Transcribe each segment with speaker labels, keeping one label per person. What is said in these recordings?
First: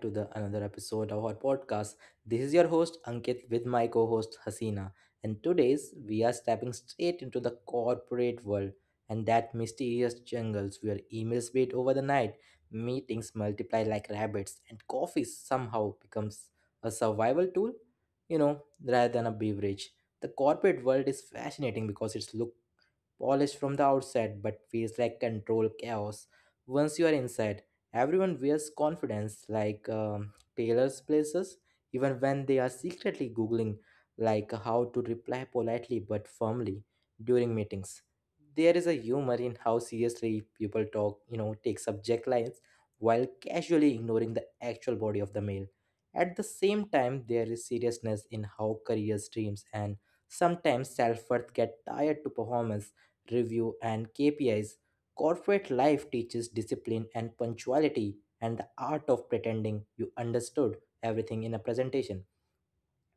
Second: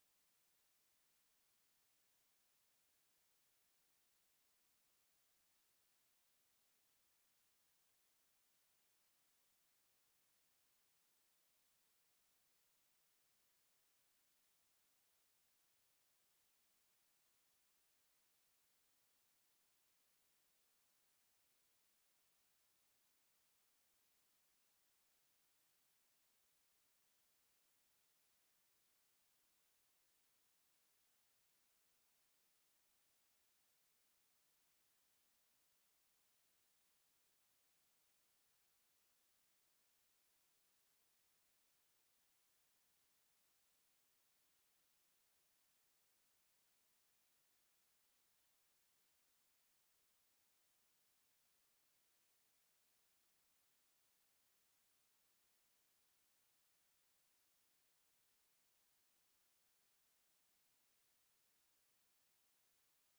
Speaker 1: to the another episode of our podcast. This is your host Ankit with my co-host Hasina, and today's we are stepping straight into the corporate world and that mysterious jungles where emails wait over the night, meetings multiply like rabbits, and coffee somehow becomes a survival tool, rather than a beverage. The corporate world is fascinating because it's look polished from the outside but feels like control chaos once you are inside. Everyone wears confidence like tailors' places, even when they are secretly Googling like how to reply politely but firmly during meetings. There is a humor in how seriously people talk, take subject lines while casually ignoring the actual body of the mail. At the same time, there is seriousness in how careers, dreams, and sometimes self worth get tied to performance review, and KPIs. Corporate life teaches discipline and punctuality and the art of pretending you understood everything in a presentation.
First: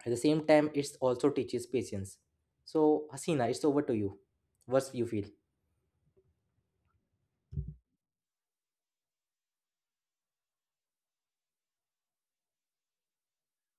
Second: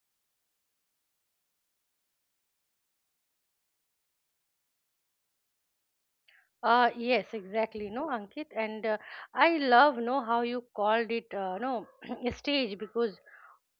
Speaker 1: At the same time, it also teaches patience. So, Hasina, it's over to you. What's you feel?
Speaker 2: Yes, exactly. No, Ankit, and I love know how you called it. No, stage because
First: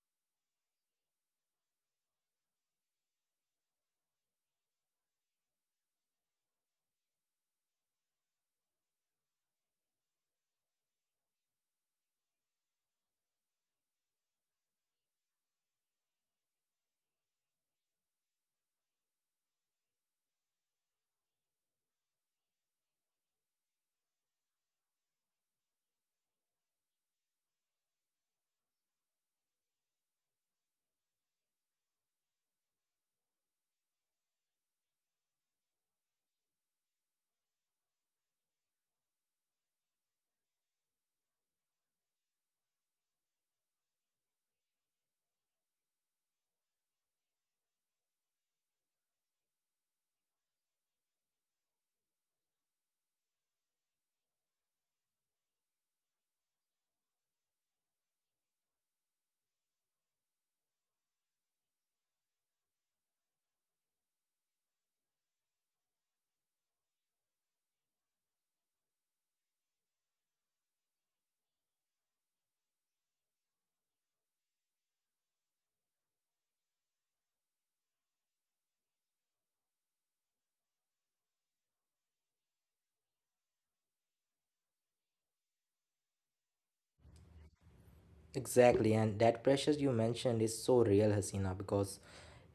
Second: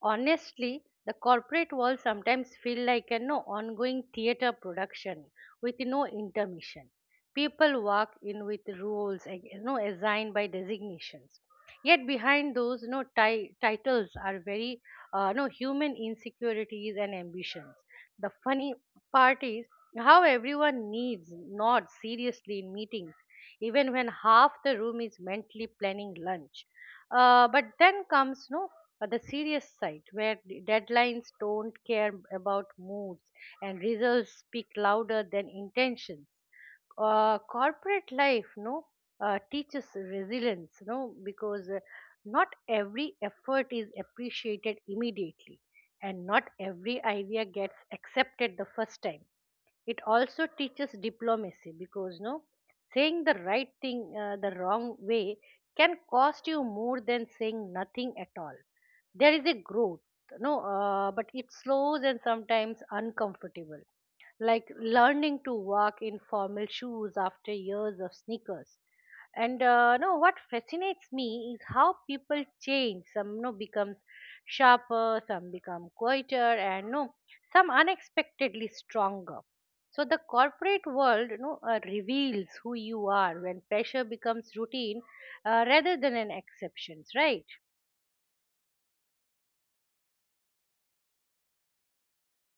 Speaker 2: honestly, the corporate world sometimes feel like an ongoing theater production with no intermission. People walk in with roles and, assigned by designations. Yet behind those titles are very human insecurities and ambitions. The funny part is how everyone needs nods seriously in meetings, even when half the room is mentally planning lunch. But then comes no but the serious side where the deadlines don't care about moods and results speak louder than intentions. Corporate life, no, teaches resilience, no, because not every effort is appreciated immediately, and not every idea gets accepted the first time. It also teaches diplomacy because no, saying the right thing the wrong way can cost you more than saying nothing at all. There is a growth, no but it's slow and sometimes uncomfortable, like learning to walk in formal shoes after years of sneakers. And no, what fascinates me is how people change. Some no becomes sharper, some become quieter, and no some unexpectedly stronger. So the corporate world no reveals who you are when pressure becomes routine, rather than an exception, right?
Speaker 1: Exactly, and that pressure you mentioned is so real, Hasina, because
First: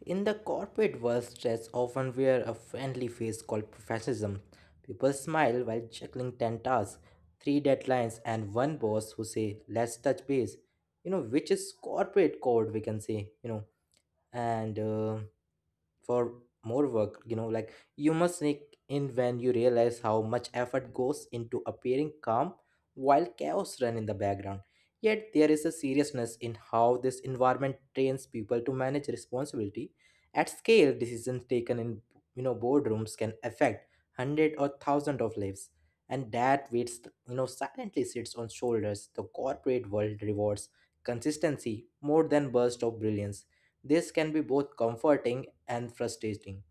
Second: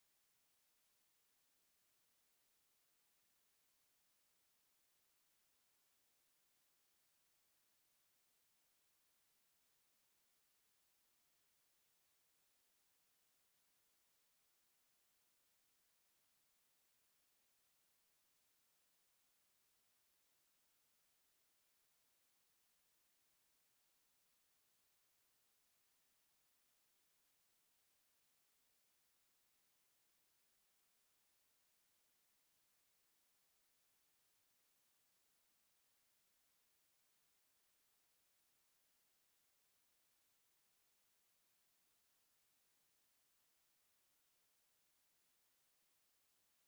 Speaker 1: in the corporate world, stress often wear a friendly face called professionalism. People smile while juggling 10 tasks, 3 deadlines, and one boss who say, let's touch base, which is corporate code, we can say, and for more work like you must sneak in when you realize how much effort goes into appearing calm while chaos run in the background. Yet there is a seriousness in how this environment trains people to manage responsibility at scale. Decisions taken in boardrooms can affect hundred or thousand of lives, and that weight silently sits on shoulders. The corporate world rewards consistency more than burst of brilliance. This can be both comforting and frustrating.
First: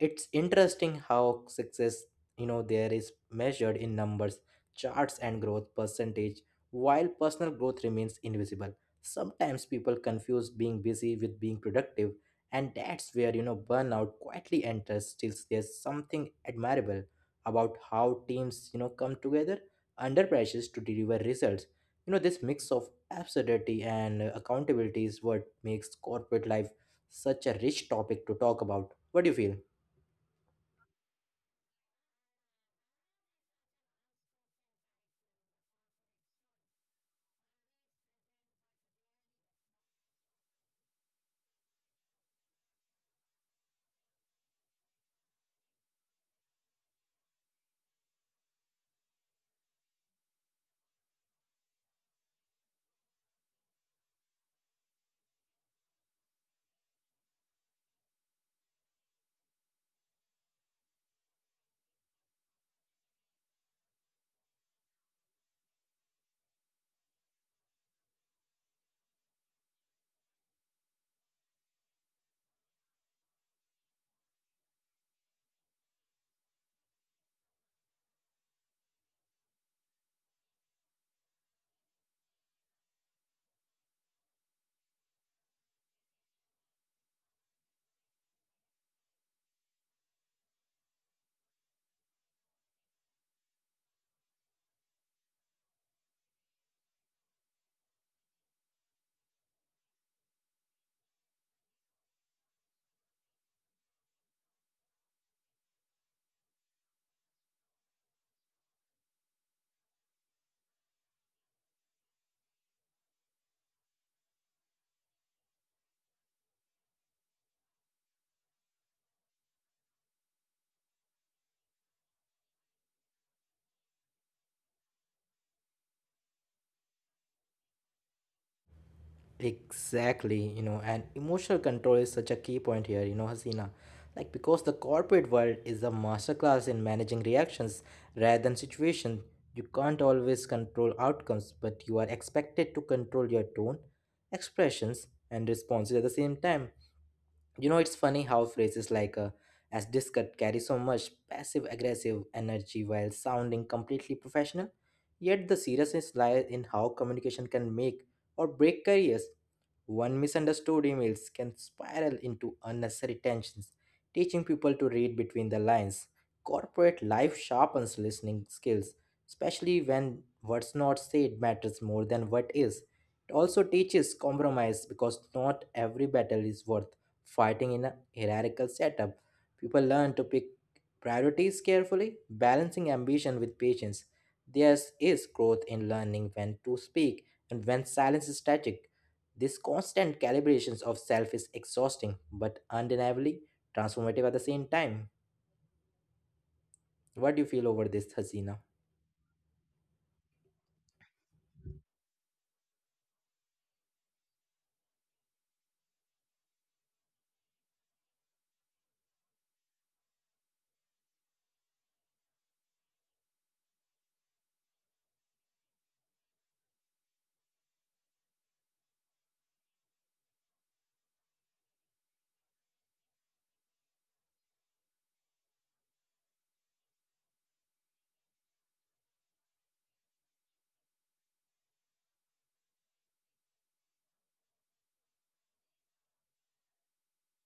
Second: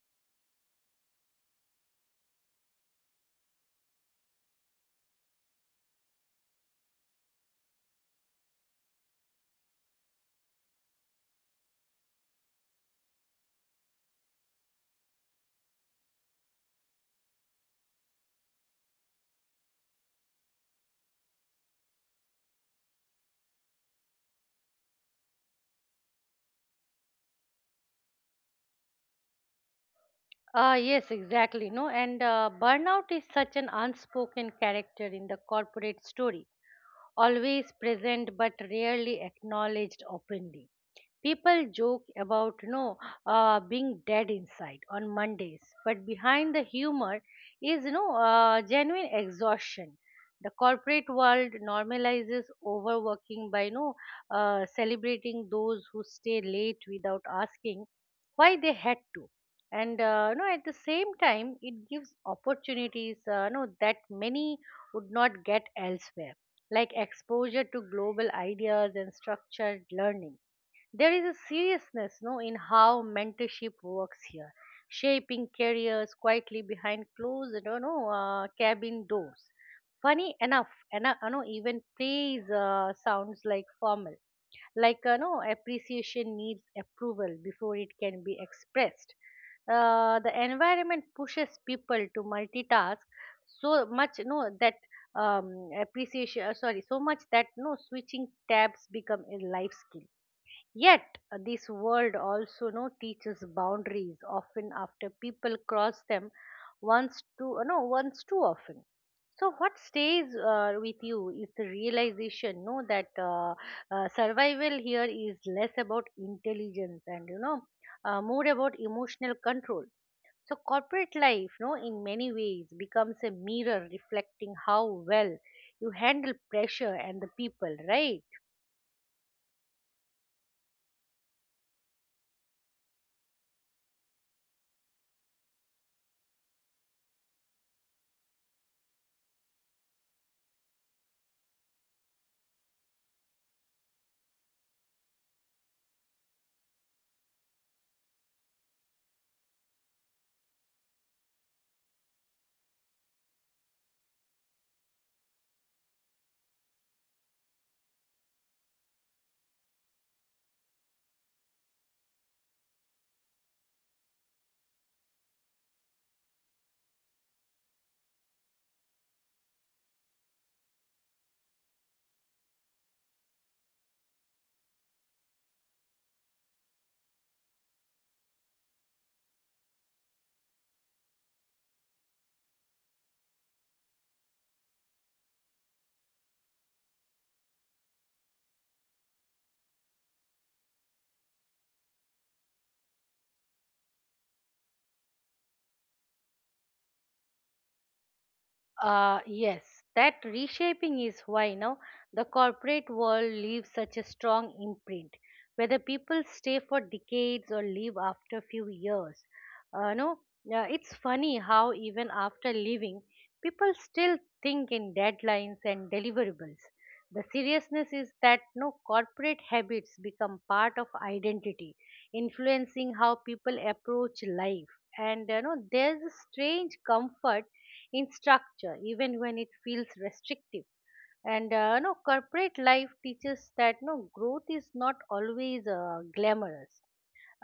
Speaker 1: It's interesting how success, there is measured in numbers, charts, and growth percentage, while personal growth remains invisible. Sometimes people confuse being busy with being productive, and that's where, burnout quietly enters. Still, there's something admirable about how teams, come together under pressures to deliver results. You know, this mix of absurdity and accountability is what makes corporate life such a rich topic to talk about. What do you feel?
Speaker 2: Yes, exactly. No, and burnout is such an unspoken character in the corporate story, always present but rarely acknowledged openly. People joke about being dead inside on Mondays, but behind the humor is genuine exhaustion. The corporate world normalizes overworking by celebrating those who stay late without asking why they had to. And you know, at the same time it gives opportunities you know, that many would not get elsewhere, like exposure to global ideas and structured learning. There is a seriousness, no, in how mentorship works here, shaping careers quietly behind closed, cabin doors. Funny enough, you know, even praise sounds like formal, like you know, appreciation needs approval before it can be expressed. The environment pushes people to multitask so much, no, that sorry, so much that no switching tabs become a life skill. Yet, this world also no teaches boundaries often after people cross them once too no once too often. So, what stays with you is the realization no that survival here is less about intelligence and more about emotional control. So, corporate life no in many ways becomes a mirror reflecting how well you handle pressure and the people, right?
Speaker 1: Exactly, and emotional control is such a key point here, Hasina. Like, because the corporate world is a masterclass in managing reactions rather than situation, you can't always control outcomes, but you are expected to control your tone, expressions, and responses at the same time. You know, it's funny how phrases like as discussed carry so much passive aggressive energy while sounding completely professional. Yet the seriousness lies in how communication can make or break careers. One misunderstood emails can spiral into unnecessary tensions, teaching people to read between the lines. Corporate life sharpens listening skills, especially when what's not said matters more than what is. It also teaches compromise because not every battle is worth fighting in a hierarchical setup. People learn to pick priorities carefully, balancing ambition with patience. There is growth in learning when to speak and when silence is tragic. This constant calibrations of self is exhausting but undeniably transformative at the same time. What do you feel over this, Hasina?
Speaker 2: Yes, that reshaping is why now the corporate world leaves such a strong imprint. Whether people stay for decades or leave after few years, no, yeah, it's funny how even after leaving, people still think in deadlines and deliverables. The seriousness is that no corporate habits become part of identity, influencing how people approach life. And you know, there's a strange comfort in structure, even when it feels restrictive. And no, corporate life teaches that no growth is not always glamorous.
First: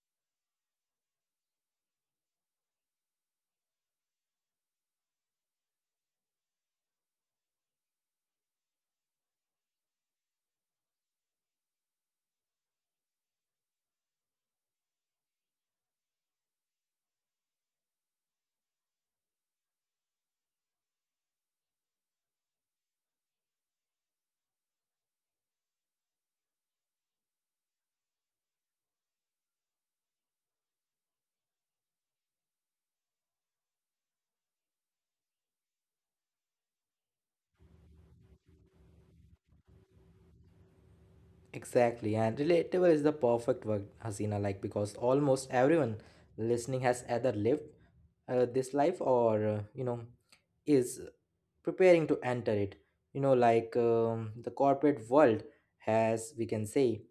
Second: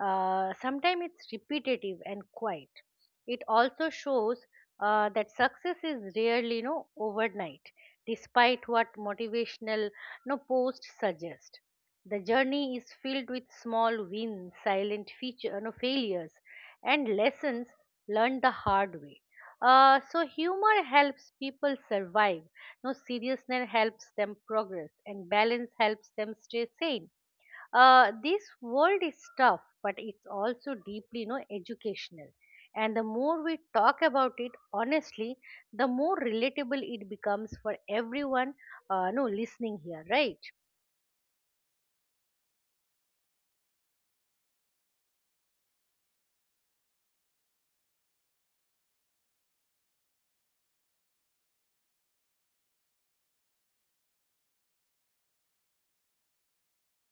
Speaker 2: Sometimes it's repetitive and quiet. It also shows that success is rarely you know, overnight, despite what motivational no posts suggest. The journey is filled with small wins, silent feature, no failures, and lessons learned the hard way. So humor helps people survive. No, seriousness helps them progress, and balance helps them stay sane. This world is tough, but it's also deeply you know educational, and the more we talk about it honestly, the more relatable it becomes for everyone. No listening here, right?
Speaker 1: Exactly, and relatable is the perfect word, Hasina, like because almost everyone listening has either lived this life or, is preparing to enter it. You know, like the corporate world has, we can say,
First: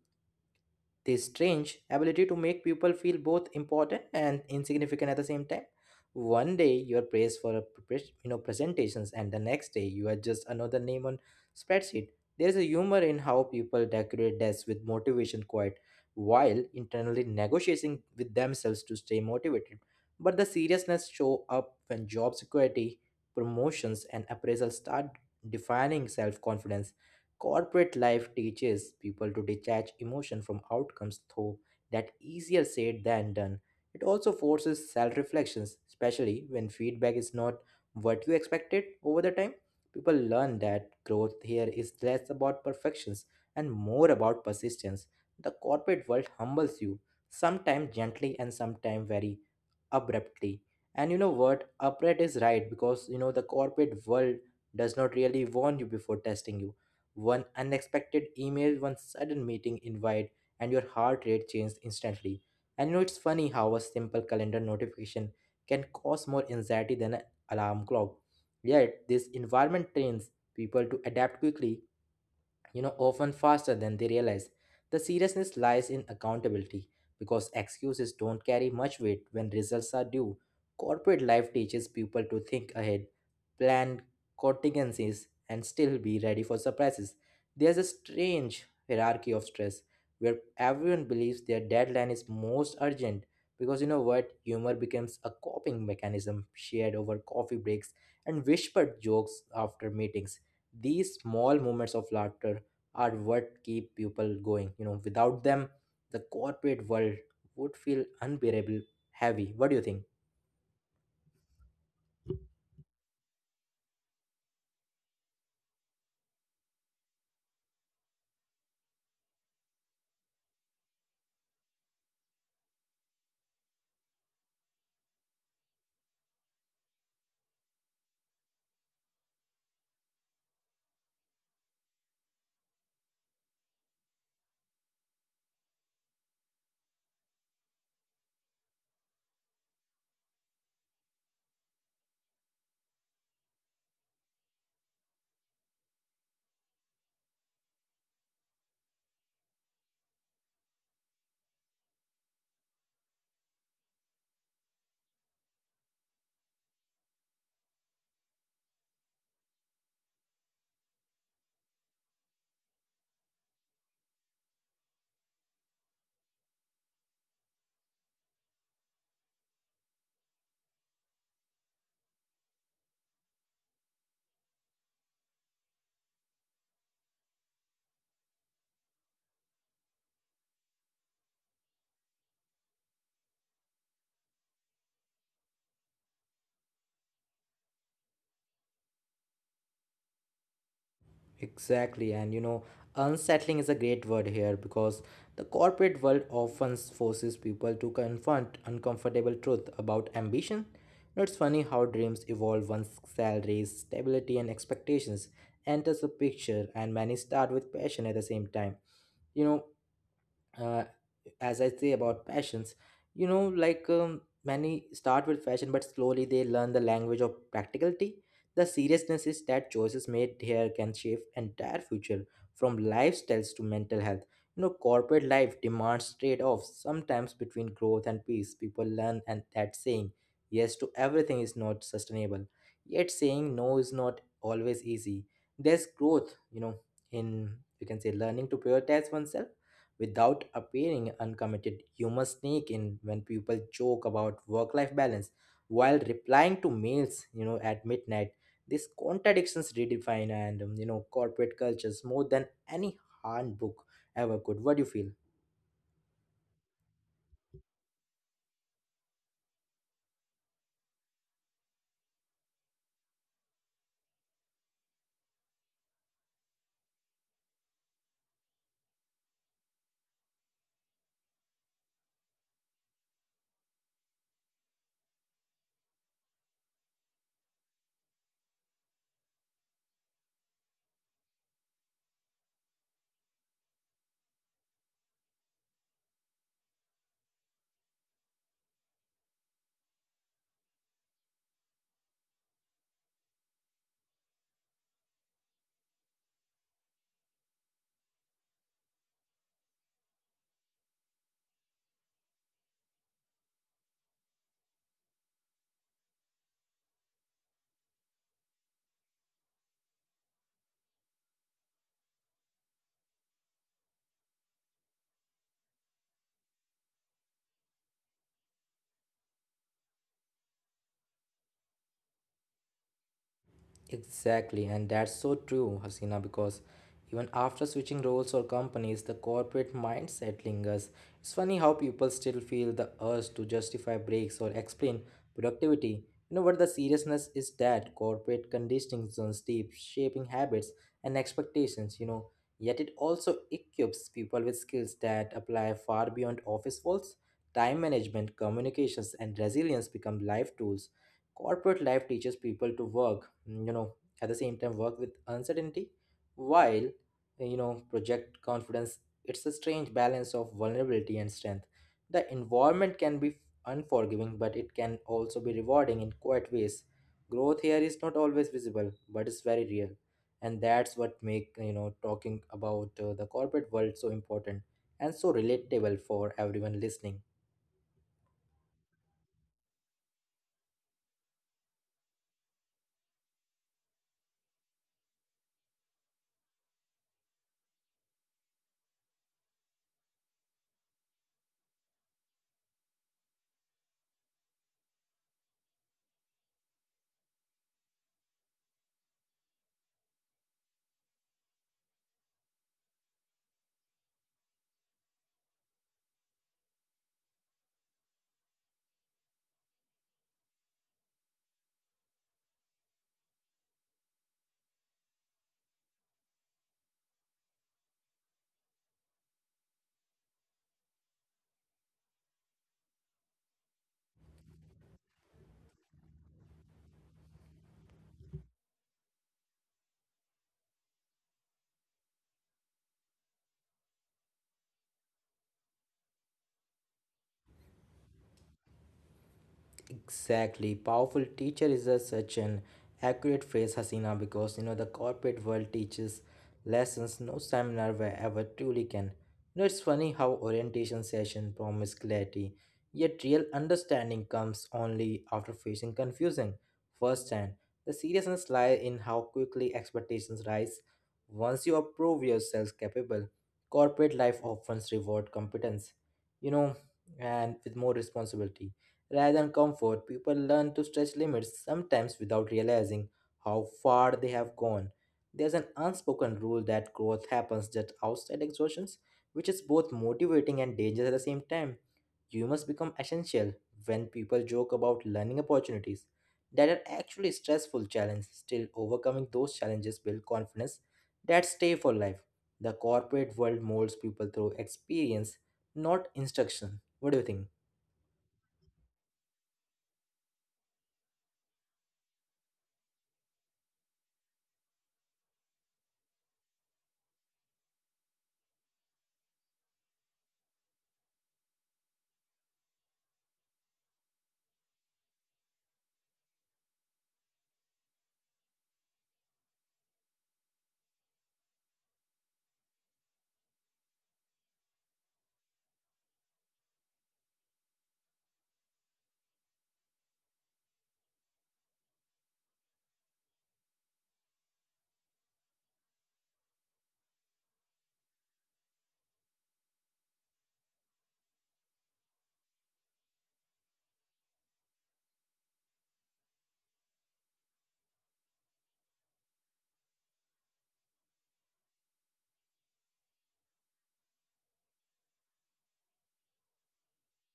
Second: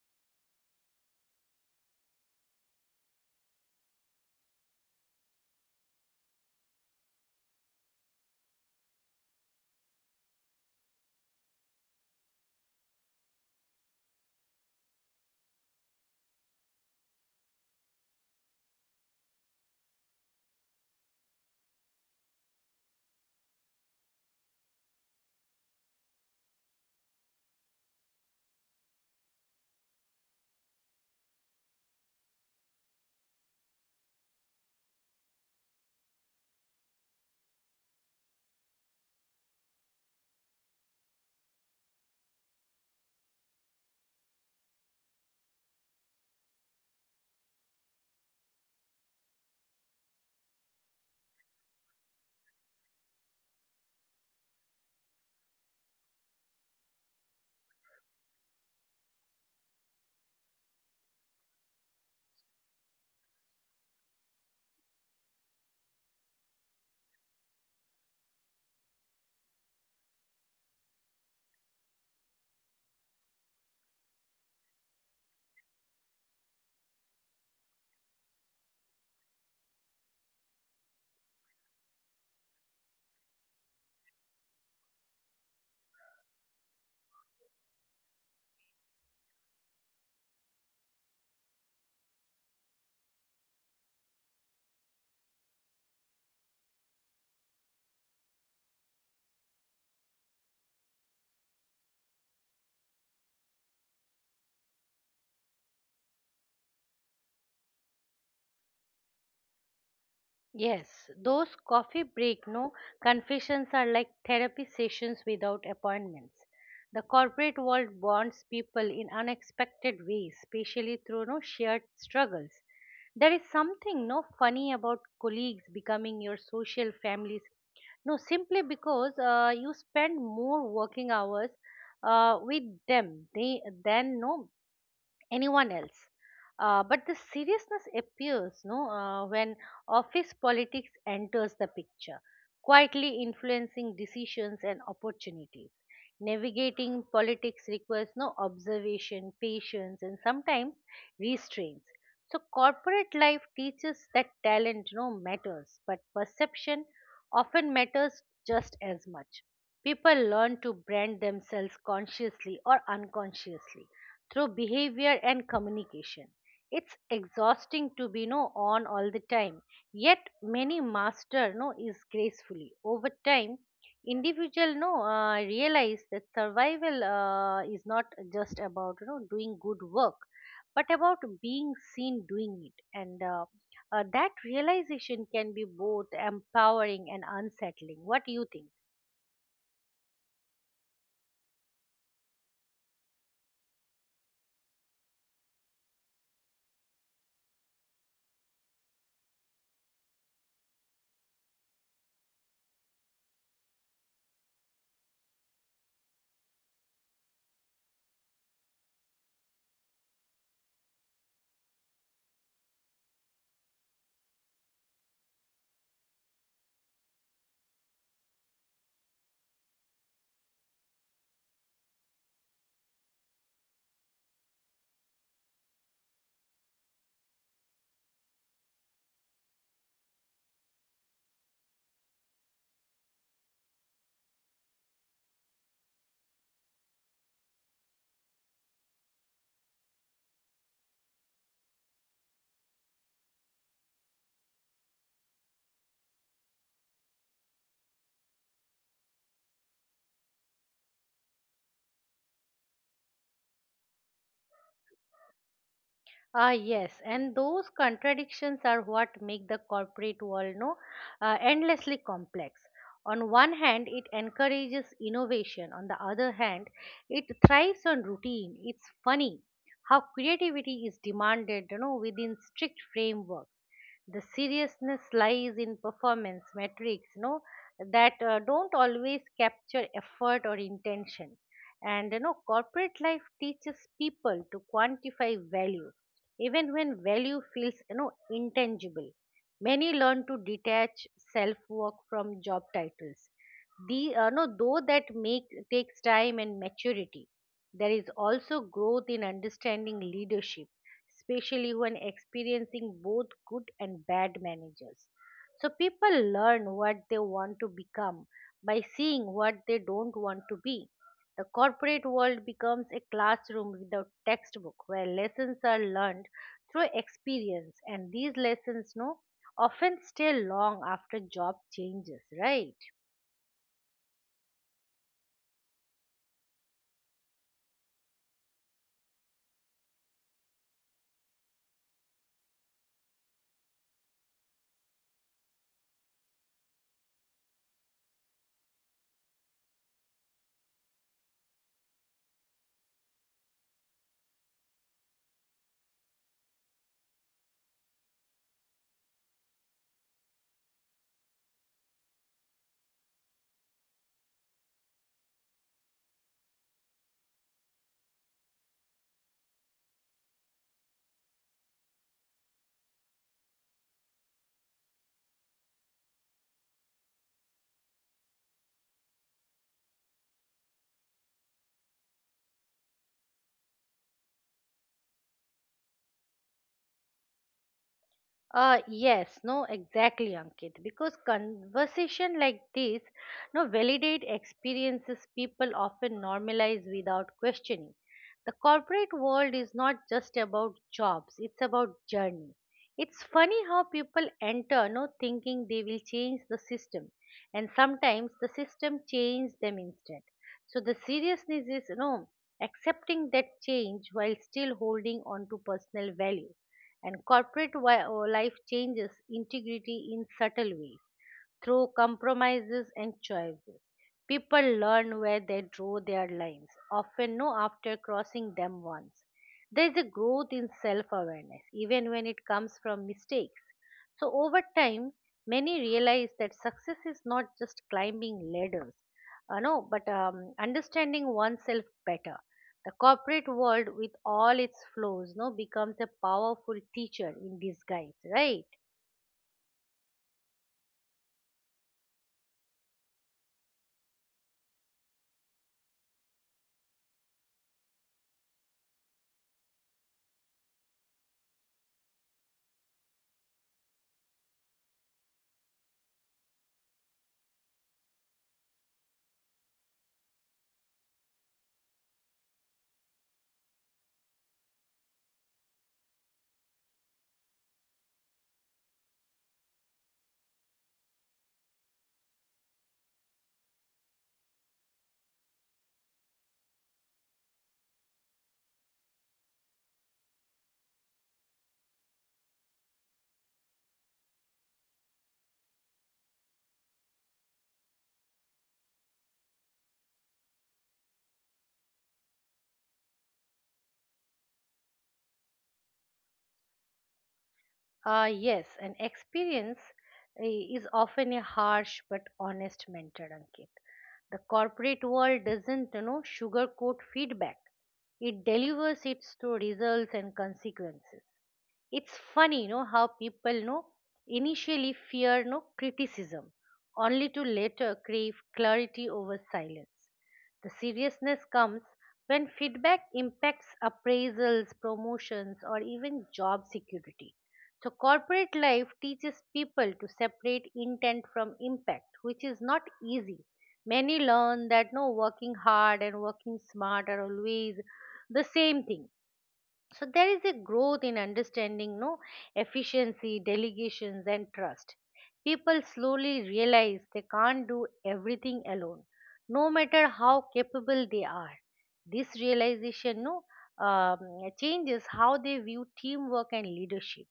Speaker 1: this strange ability to make people feel both important and insignificant at the same time. One day you are praised for a presentations, and the next day you are just another name on spreadsheet. There is a humor in how people decorate desks with motivation quite while internally negotiating with themselves to stay motivated. But the seriousness show up when job security, promotions, and appraisal start defining self-confidence. Corporate life teaches people to detach emotion from outcomes, though that easier said than done. It also forces self-reflections, especially when feedback is not what you expected over the time. People learn that growth here is less about perfections and more about persistence. The corporate world humbles you, sometimes gently and sometimes very abruptly. And you know what? Upright is right because the corporate world does not really warn you before testing you. One unexpected email, one sudden meeting invite, and your heart rate changed instantly. And it's funny how a simple calendar notification can cause more anxiety than an alarm clock. Yet, this environment trains people to adapt quickly, often faster than they realize. The seriousness lies in accountability because excuses don't carry much weight when results are due. Corporate life teaches people to think ahead, plan contingencies, and still be ready for surprises. There's a strange hierarchy of stress where everyone believes their deadline is most urgent. Because you know what? Humor becomes a coping mechanism shared over coffee breaks and whispered jokes after meetings. These small moments of laughter are what keep people going, without them the corporate world would feel unbearable heavy. What do you think?
Speaker 2: Yes, those coffee break no confessions are like therapy sessions without appointments. The corporate world bonds people in unexpected ways, especially through no shared struggles. There is something no funny about colleagues becoming your social families. No, simply because you spend more working hours with them they, than no anyone else. But the seriousness appears, no, when office politics enters the picture, quietly influencing decisions and opportunities. Navigating politics requires no observation, patience, and sometimes restraints. So corporate life teaches that talent no matters, but perception often matters just as much. People learn to brand themselves consciously or unconsciously through behavior and communication. It's exhausting to be no on all the time, yet many master no is gracefully. Over time, individual no realize that survival is not just about you know doing good work, but about being seen doing it, and that realization can be both empowering and unsettling. What do you think?
Speaker 1: Exactly, and unsettling is a great word here because the corporate world often forces people to confront uncomfortable truth about ambition. You know, it's funny how dreams evolve once salaries stability and expectations enters the picture, and many start with passion at the same time. you know uh, as I say about passions, many start with fashion, but slowly they learn the language of practicality. The seriousness is that choices made here can shape entire future, from lifestyles to mental health. You know, corporate life demands trade-offs sometimes between growth and peace. People learn and that saying yes to everything is not sustainable. Yet saying no is not always easy. There's growth, in you can say learning to prioritize oneself. Without appearing uncommitted, you must sneak in when people joke about work life balance while replying to mails, at midnight. These contradictions redefine and corporate cultures more than any handbook ever could. What do you feel?
Speaker 2: Ah, yes, and those contradictions are what make the corporate world no endlessly complex. On one hand, it encourages innovation. On the other hand, it thrives on routine. It's funny how creativity is demanded, you know, within strict frameworks. The seriousness lies in performance metrics, you know, that don't always capture effort or intention, and you know corporate life teaches people to quantify value even when value feels you know intangible. Many learn to detach self work from job titles. The, no, though that make, takes time and maturity. There is also growth in understanding leadership, especially when experiencing both good and bad managers. So people learn what they want to become by seeing what they don't want to be. The corporate world becomes a classroom without textbook where lessons are learned through experience, and these lessons no often stay long after job changes, right?
Speaker 1: Exactly, and that's so true, Hasina, because even after switching roles or companies, the corporate mindset lingers. It's funny how people still feel the urge to justify breaks or explain productivity. You know what the seriousness is that corporate conditioning runs deep, shaping habits and expectations. Yet it also equips people with skills that apply far beyond office walls. Time management, communications, and resilience become life tools. Corporate life teaches people to work, at the same time, work with uncertainty while, project confidence. It's a strange balance of vulnerability and strength. The environment can be unforgiving, but it can also be rewarding in quiet ways. Growth here is not always visible, but it's very real. And that's what make, talking about the corporate world so important and so relatable for everyone listening.
Speaker 2: Yes, no, exactly, Ankit. Because conversation like this, no, validate experiences people often normalize without questioning. The corporate world is not just about jobs; it's about journey. It's funny how people enter, no, thinking they will change the system, and sometimes the system changes them instead. So the seriousness is, no, accepting that change while still holding on to personal value. And life changes integrity in subtle ways through compromises and choices. People learn where they draw their lines, often know after crossing them once. There is a growth in self awareness, even when it comes from mistakes. So over time, many realize that success is not just climbing ladders, no, but understanding oneself better. The corporate world, with all its flaws, no, becomes a powerful teacher in disguise, right?
Speaker 1: Exactly. Powerful teacher is a, such an accurate phrase, Hasina, because you know the corporate world teaches lessons no seminar where ever truly can. You know, it's funny how orientation session promise clarity, yet real understanding comes only after facing confusion firsthand. The seriousness lies in how quickly expectations rise once you approve yourself capable. Corporate life often rewards competence, you know, and with more responsibility. Rather than comfort, people learn to stretch limits, sometimes without realizing how far they have gone. There's an unspoken rule that growth happens just outside exhaustions, which is both motivating and dangerous at the same time. You must become essential when people joke about learning opportunities that are actually stressful challenges. Still, overcoming those challenges build confidence that stay for life. The corporate world molds people through experience, not instruction. What do you think?
Speaker 2: Yes, an experience is often a harsh but honest mentor, Ankit. The corporate world doesn't, you know, sugarcoat feedback. It delivers it through results and consequences. It's funny how people initially fear no criticism, only to later crave clarity over silence. The seriousness comes when feedback impacts appraisals, promotions, or even job security. So corporate life teaches people to separate intent from impact, which is not easy. Many learn that no working hard and working smart are always the same thing. So there is a growth in understanding no efficiency, delegations, and trust. People slowly realize they can't do everything alone, no matter how capable they are. This realization no um, changes how they view teamwork and leadership.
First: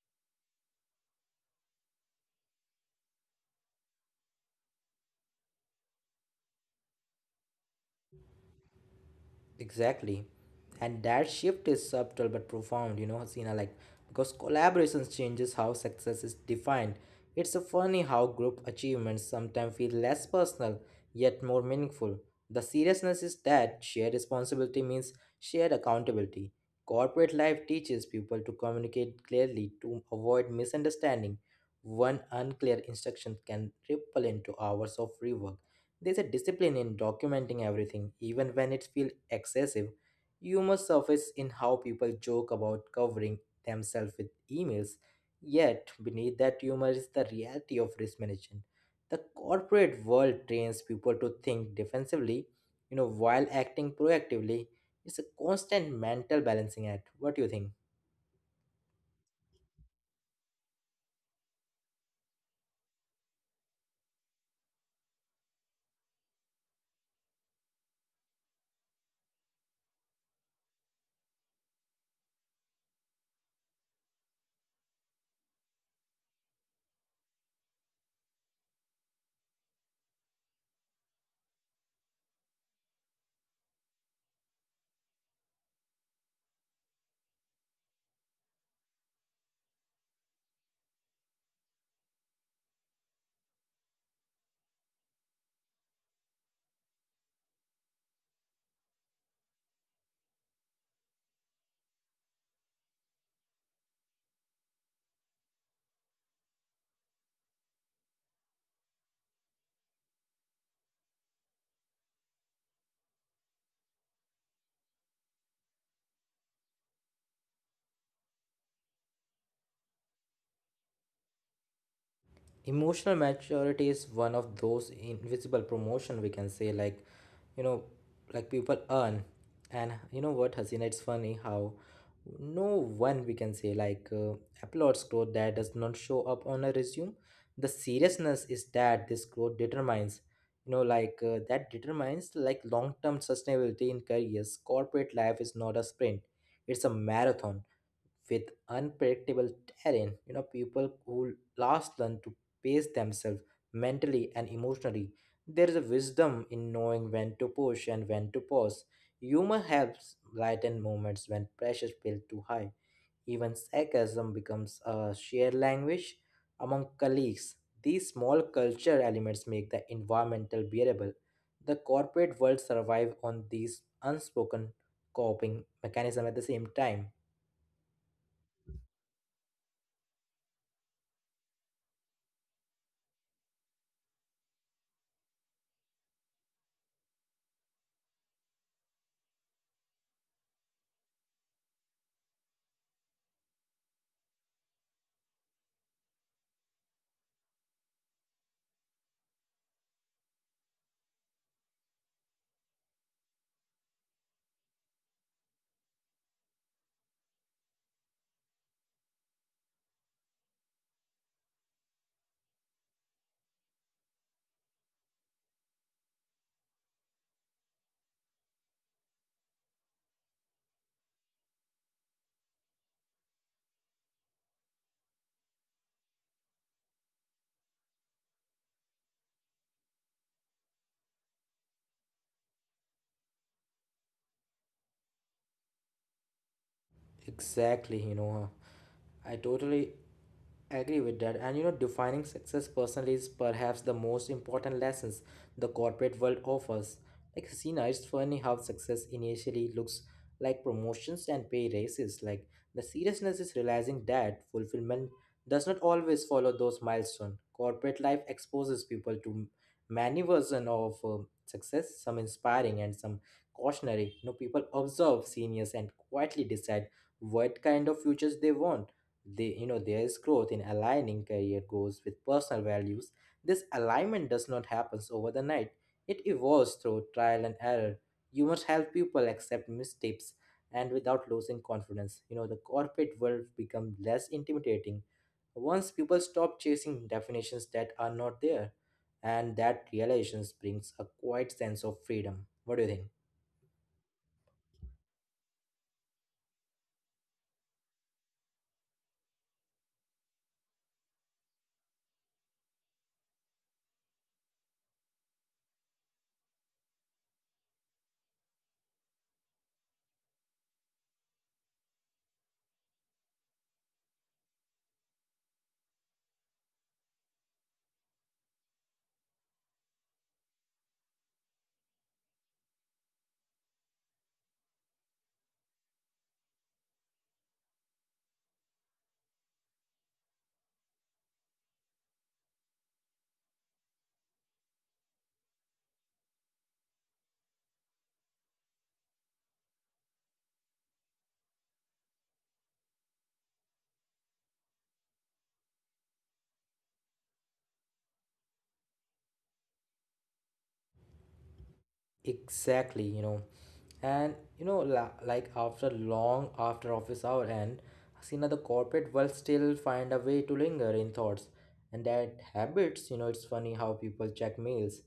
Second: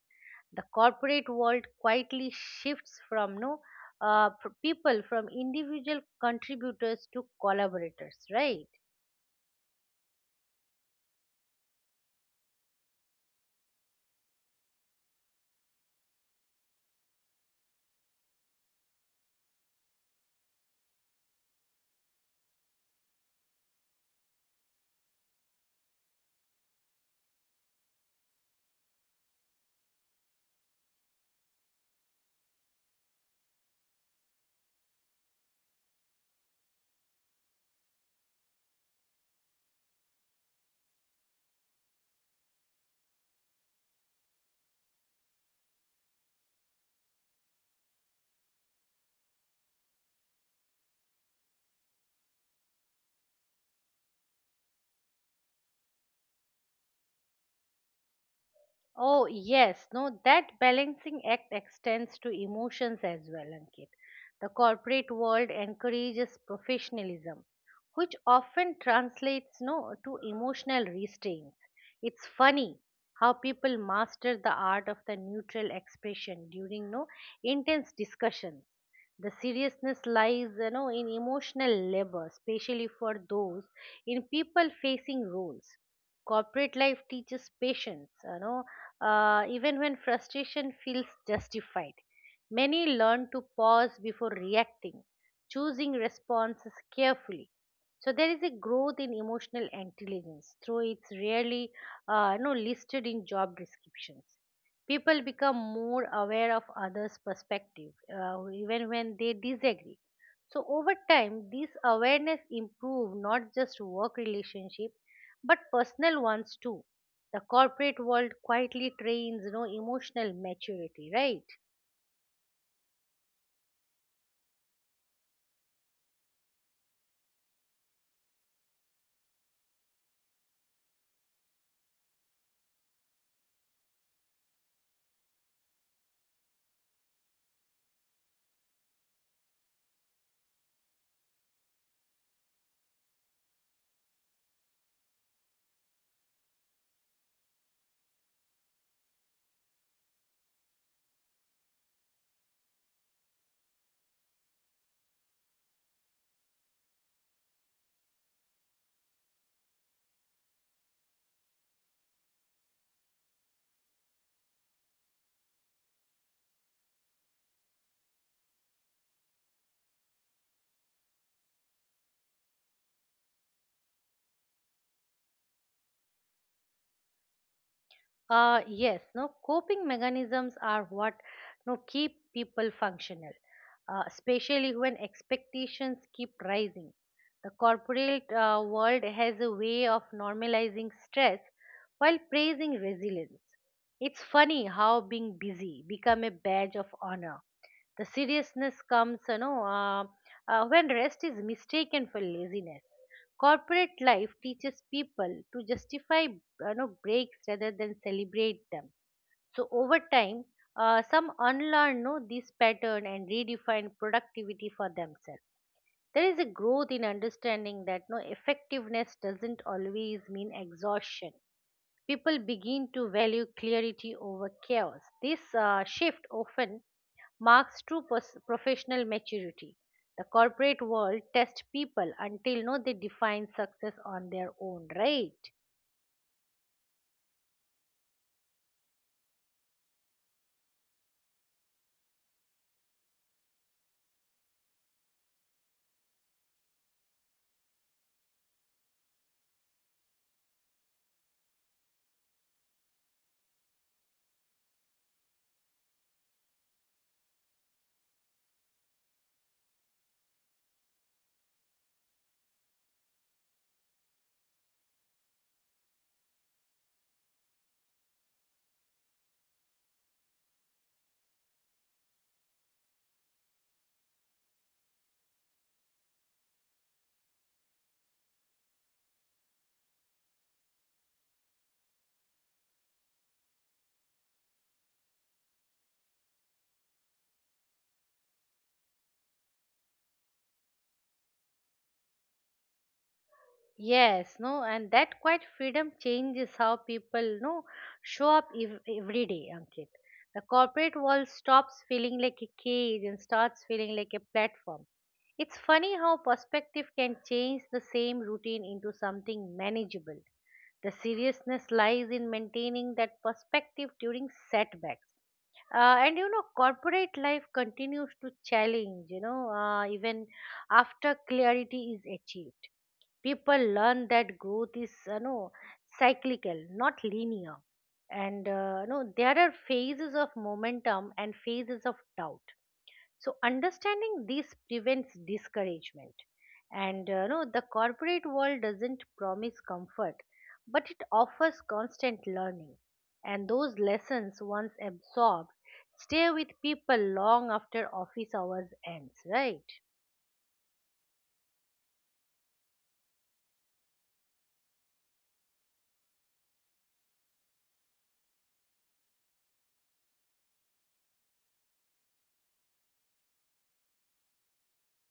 Speaker 2: The corporate world quietly shifts from no pr- people from individual contributors to collaborators, right?
Speaker 1: Exactly. And that shift is subtle but profound, Hasina, like because collaborations changes how success is defined. It's a funny how group achievements sometimes feel less personal yet more meaningful. The seriousness is that shared responsibility means shared accountability. Corporate life teaches people to communicate clearly to avoid misunderstanding. One unclear instruction can ripple into hours of rework. There's a discipline in documenting everything, even when it feels excessive. Humor surfaces in how people joke about covering themselves with emails. Yet, beneath that humor is the reality of risk management. The corporate world trains people to think defensively, while acting proactively. It's a constant mental balancing act. What do you think?
Speaker 2: Oh, yes. No, that balancing act extends to emotions as well, Ankit. The corporate world encourages professionalism, which often translates no, to emotional restraint. It's funny how people master the art of the neutral expression during no intense discussions. The seriousness lies, you know, in emotional labor, especially for those in people facing roles. Corporate life teaches patience, you know, even when frustration feels justified. Many learn to pause before reacting, choosing responses carefully. So there is a growth in emotional intelligence, though it's rarely, you know, listed in job descriptions. People become more aware of others' perspective, even when they disagree. So over time, this awareness improve not just work relationship, but personal ones too. The corporate world quietly trains, you know, emotional maturity, right?
Speaker 1: Emotional maturity is one of those invisible promotion, we can say, like, you know like people earn. And you know what, Hasina, it's funny how no one, we can say, like, applauds growth that does not show up on a resume. The seriousness is that this growth determines, like, that determines, like, long-term sustainability in careers. Corporate life is not a sprint, it's a marathon with unpredictable terrain. People who last learn to pace themselves mentally and emotionally. There is a wisdom in knowing when to push and when to pause. Humor helps lighten moments when pressures feel too high. Even sarcasm becomes a shared language among colleagues. These small culture elements make the environmental bearable. The corporate world survive on these unspoken coping mechanism at the same time.
Speaker 2: Yes, no, coping mechanisms are what no keep people functional, especially when expectations keep rising. The corporate world has a way of normalizing stress while praising resilience. It's funny how being busy become a badge of honor. The seriousness comes, when rest is mistaken for laziness. Corporate life teaches people to justify, you know, breaks rather than celebrate them. So over time, some unlearn, you know, this pattern and redefine productivity for themselves. There is a growth in understanding that no effectiveness doesn't always mean exhaustion. People begin to value clarity over chaos. This shift often marks true professional maturity. The corporate world tests people until no they define success on their own, right?
Speaker 1: Exactly, I totally agree with that. And defining success personally is perhaps the most important lessons the corporate world offers. Like, Hasina, it's funny how success initially looks like promotions and pay raises. Like, the seriousness is realizing that fulfillment does not always follow those milestones. Corporate life exposes people to many versions of success, some inspiring and some cautionary. People observe seniors and quietly decide what kind of futures they want. There is growth in aligning career goals with personal values. This alignment does not happen over the night. It evolves through trial and error. You must help people accept mistakes and without losing confidence. The corporate world becomes less intimidating once people stop chasing definitions that are not there. And that realizations brings a quiet sense of freedom. What do you think?
Speaker 2: Yes, no, and that quite freedom changes how people no show up every day, Ankit. The corporate world stops feeling like a cage and starts feeling like a platform. It's funny how perspective can change the same routine into something manageable. The seriousness lies in maintaining that perspective during setbacks. And corporate life continues to challenge, even after clarity is achieved. People learn that growth is, cyclical, not linear, and there are phases of momentum and phases of doubt, so understanding this prevents discouragement. And the corporate world doesn't promise comfort, but it offers constant learning, and those lessons, once absorbed, stay with people long after office hours ends, right?
Speaker 1: Exactly. And like after long after office hour and Hasina, the corporate world still find a way to linger in thoughts. And that habits, it's funny how people check mails,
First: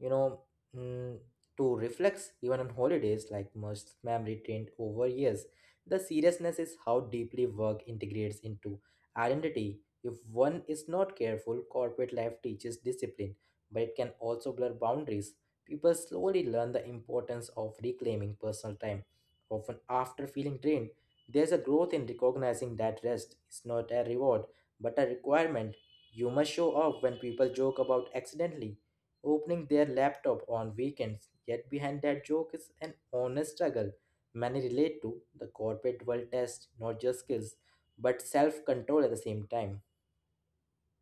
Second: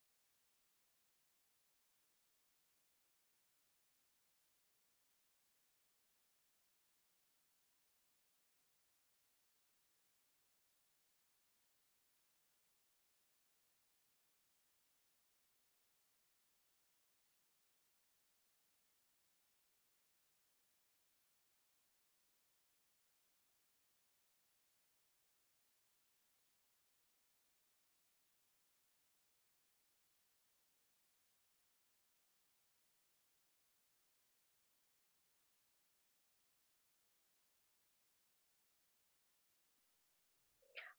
Speaker 1: you know, mm, to reflex even on holidays, like most memory trained over years. The seriousness is how deeply work integrates into identity. If one is not careful, corporate life teaches discipline, but it can also blur boundaries. People slowly learn the importance of reclaiming personal time. Often, after feeling drained, there's a growth in recognizing that rest is not a reward but a requirement. You must show up when people joke about accidentally opening their laptop on weekends. Yet, behind that joke is an honest struggle many relate to. The corporate world test not just skills but self control at the same time.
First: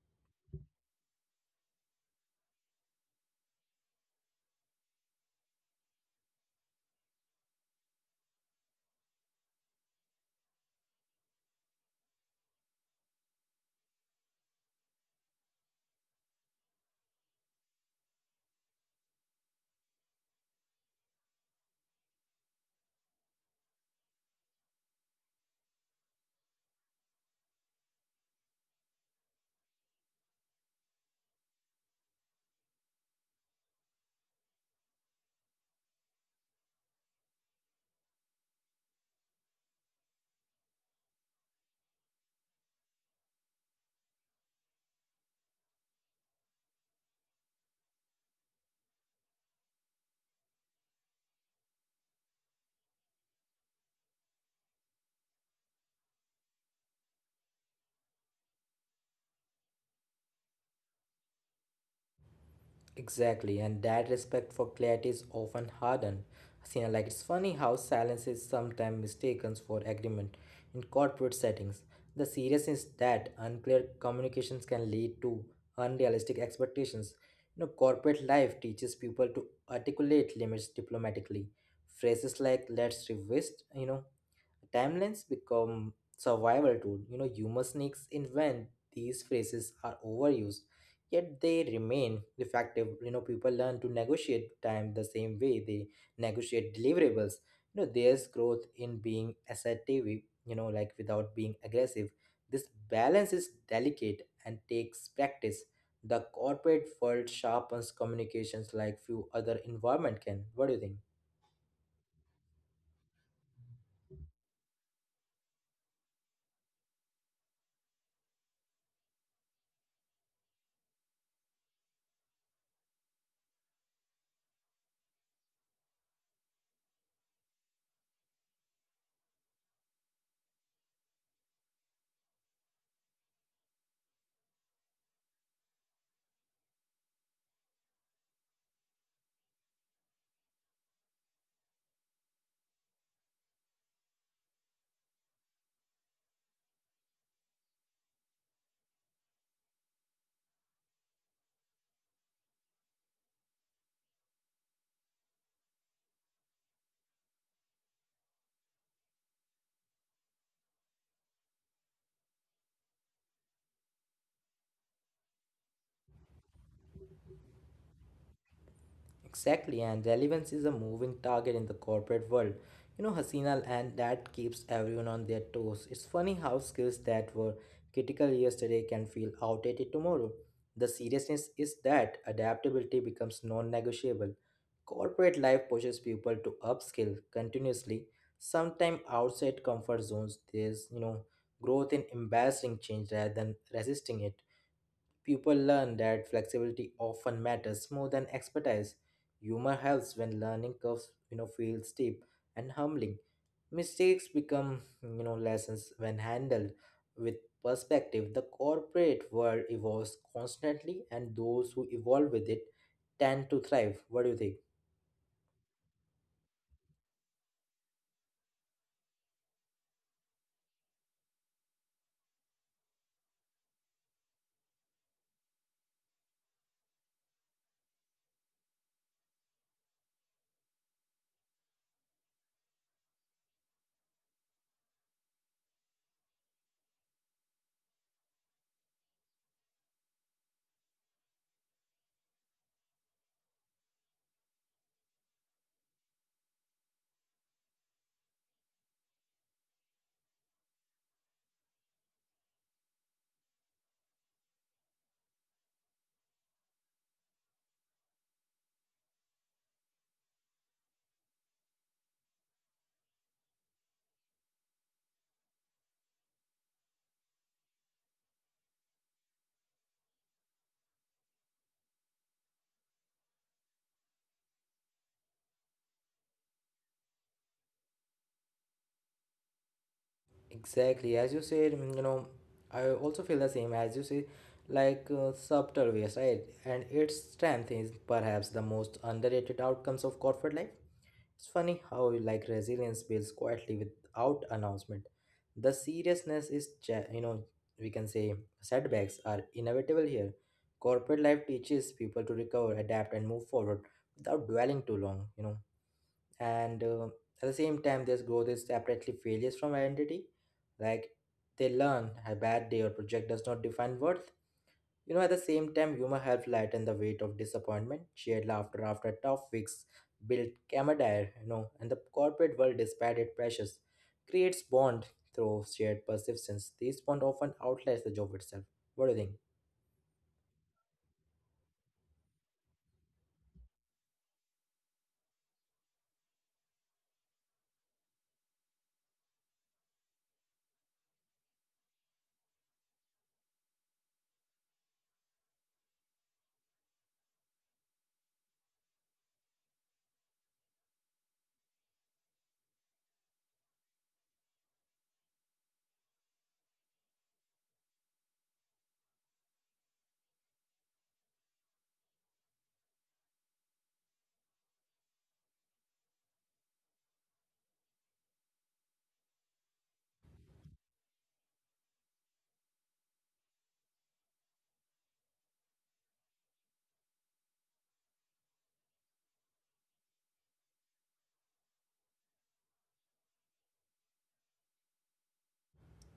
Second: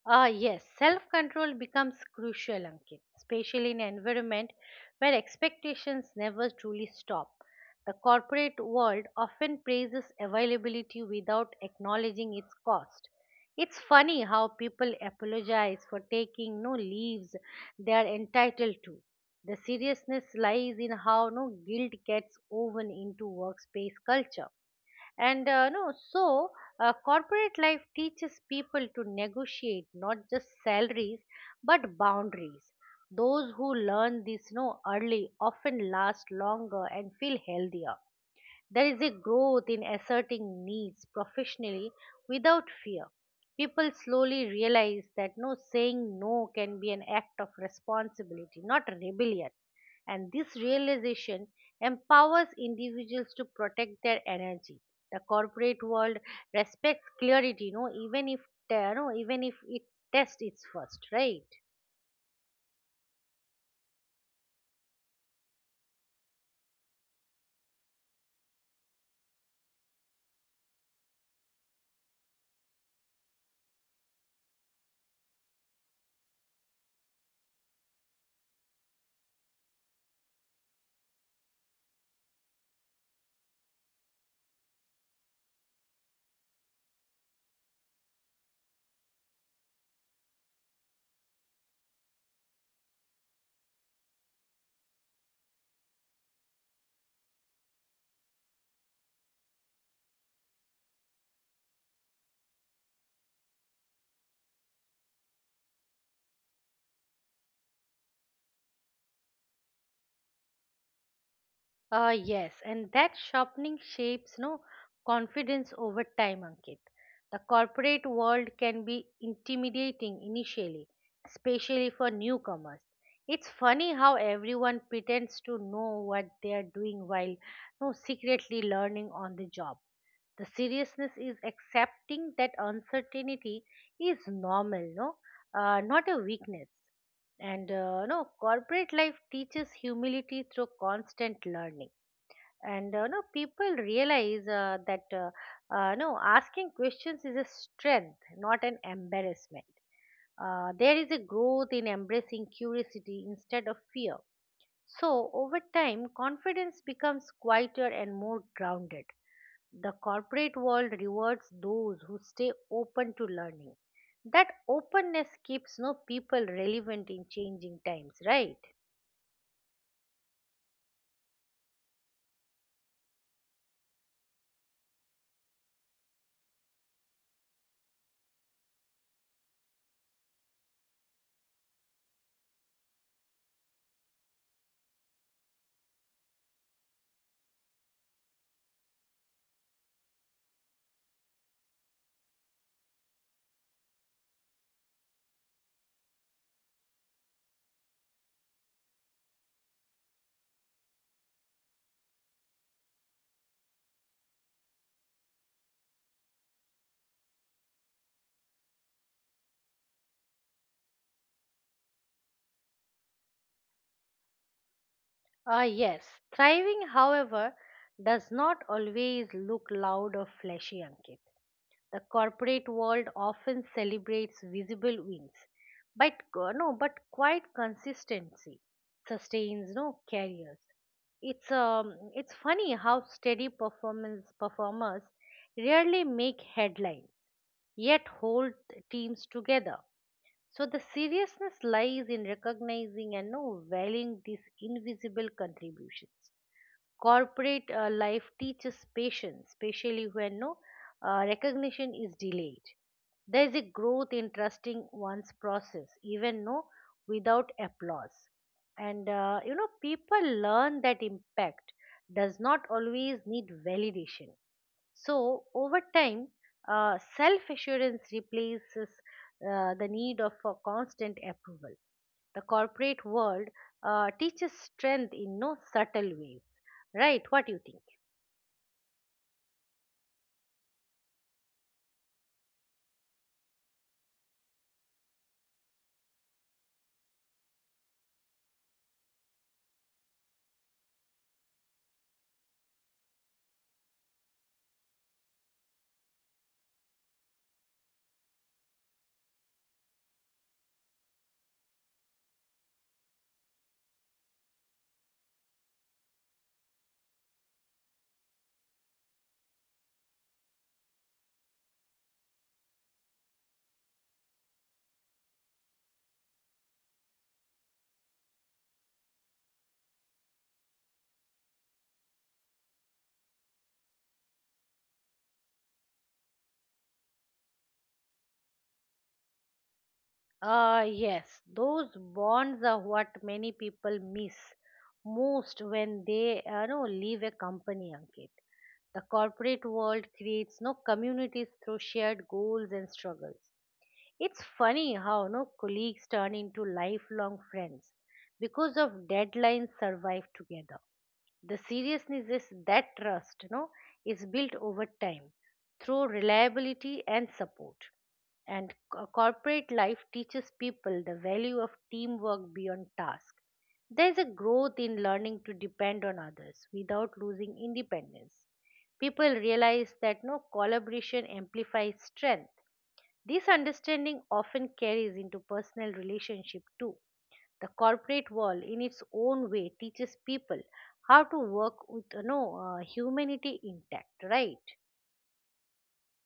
Speaker 2: Yes, self control becomes crucial, Ankit, especially in an environment where expectations never truly stop. The corporate world often praises availability without acknowledging its cost. It's funny how people apologize for taking no leaves they are entitled to. The seriousness lies in how no guilt gets woven into workspace culture. And no, so Corporate life teaches people to negotiate not just salaries, but boundaries. Those who learn this no early often last longer and feel healthier. There is a growth in asserting needs professionally, without fear. People slowly realize that no saying no can be an act of responsibility, not rebellion. And this realization empowers individuals to protect their energy. The corporate world respects clarity, no, even if even if it tests its first, right?
Speaker 1: Exactly, and that respect for clarity is often hardened. See, like it's funny how silence is sometimes mistaken for agreement in corporate settings. The seriousness that unclear communications can lead to unrealistic expectations. Corporate life teaches people to articulate limits diplomatically. Phrases like "let's revisit," timelines become survival tool. Humor sneaks in when these phrases are overused, yet they remain effective. People learn to negotiate time the same way they negotiate deliverables. There's growth in being assertive, like without being aggressive. This balance is delicate and takes practice. The corporate world sharpens communications like few other environment can. What do you think?
Speaker 2: Yes, and that sharpening shapes no confidence over time, Ankit. The corporate world can be intimidating initially, especially for newcomers. It's funny how everyone pretends to know what they are doing while no secretly learning on the job. The seriousness is accepting that uncertainty is normal, no, not a weakness. And no, corporate life teaches humility through constant learning. And people realize that no asking questions is a strength, not an embarrassment. There is a growth in embracing curiosity instead of fear, so over time confidence becomes quieter and more grounded. The corporate world rewards those who stay open to learning. That openness keeps no people relevant in changing times, right?
Speaker 1: Exactly, and relevance is a moving target in the corporate world. Hasina, and that keeps everyone on their toes. It's funny how skills that were critical yesterday can feel outdated tomorrow. The seriousness is that adaptability becomes non negotiable. Corporate life pushes people to upskill continuously, sometimes outside comfort zones. There's, growth in embracing change rather than resisting it. People learn that flexibility often matters more than expertise. Humor helps when learning curves, feel steep and humbling. Mistakes become, lessons when handled with perspective. The corporate world evolves constantly, and those who evolve with it tend to thrive. What do you think?
Speaker 2: Yes. Thriving, however, does not always look loud or flashy, Ankit. The corporate world often celebrates visible wins, but co- no, but quite consistency sustains no careers. It's funny how steady performance performers rarely make headlines, yet hold teams together. So the seriousness lies in recognizing and no valuing these invisible contributions. Corporate life teaches patience, especially when no recognition is delayed. There is a growth in trusting one's process, even no without applause. And people learn that impact does not always need validation. So over time, self-assurance replaces the need of for constant approval. The corporate world teaches strength in no subtle way. Right, what do you think?
Speaker 1: Exactly, as you said, I also feel the same as you say, like subtle ways, right? And its strength is perhaps the most underrated outcomes of corporate life. It's funny how like resilience builds quietly without announcement. The seriousness is, we can say setbacks are inevitable here. Corporate life teaches people to recover, adapt, and move forward without dwelling too long. You know, and at the same time, there's growth is separately failures from identity, like they learn a bad day or project does not define worth. At the same time, humor helps lighten the weight of disappointment. Shared laughter after tough weeks build camaraderie. And the corporate world, despite its pressures, creates bond through shared persistence. These bond often outlasts the job itself. What do you think?
Speaker 2: Yes, those bonds are what many people miss most when they leave a company, Ankit. The corporate world creates no communities through shared goals and struggles. It's funny how no colleagues turn into lifelong friends because of deadlines survive together. The seriousness is that trust, is built over time through reliability and support. And corporate life teaches people the value of teamwork beyond task. There is a growth in learning to depend on others without losing independence. People realize that no collaboration amplifies strength. This understanding often carries into personal relationship too. The corporate world, in its own way, teaches people how to work with, humanity intact, right?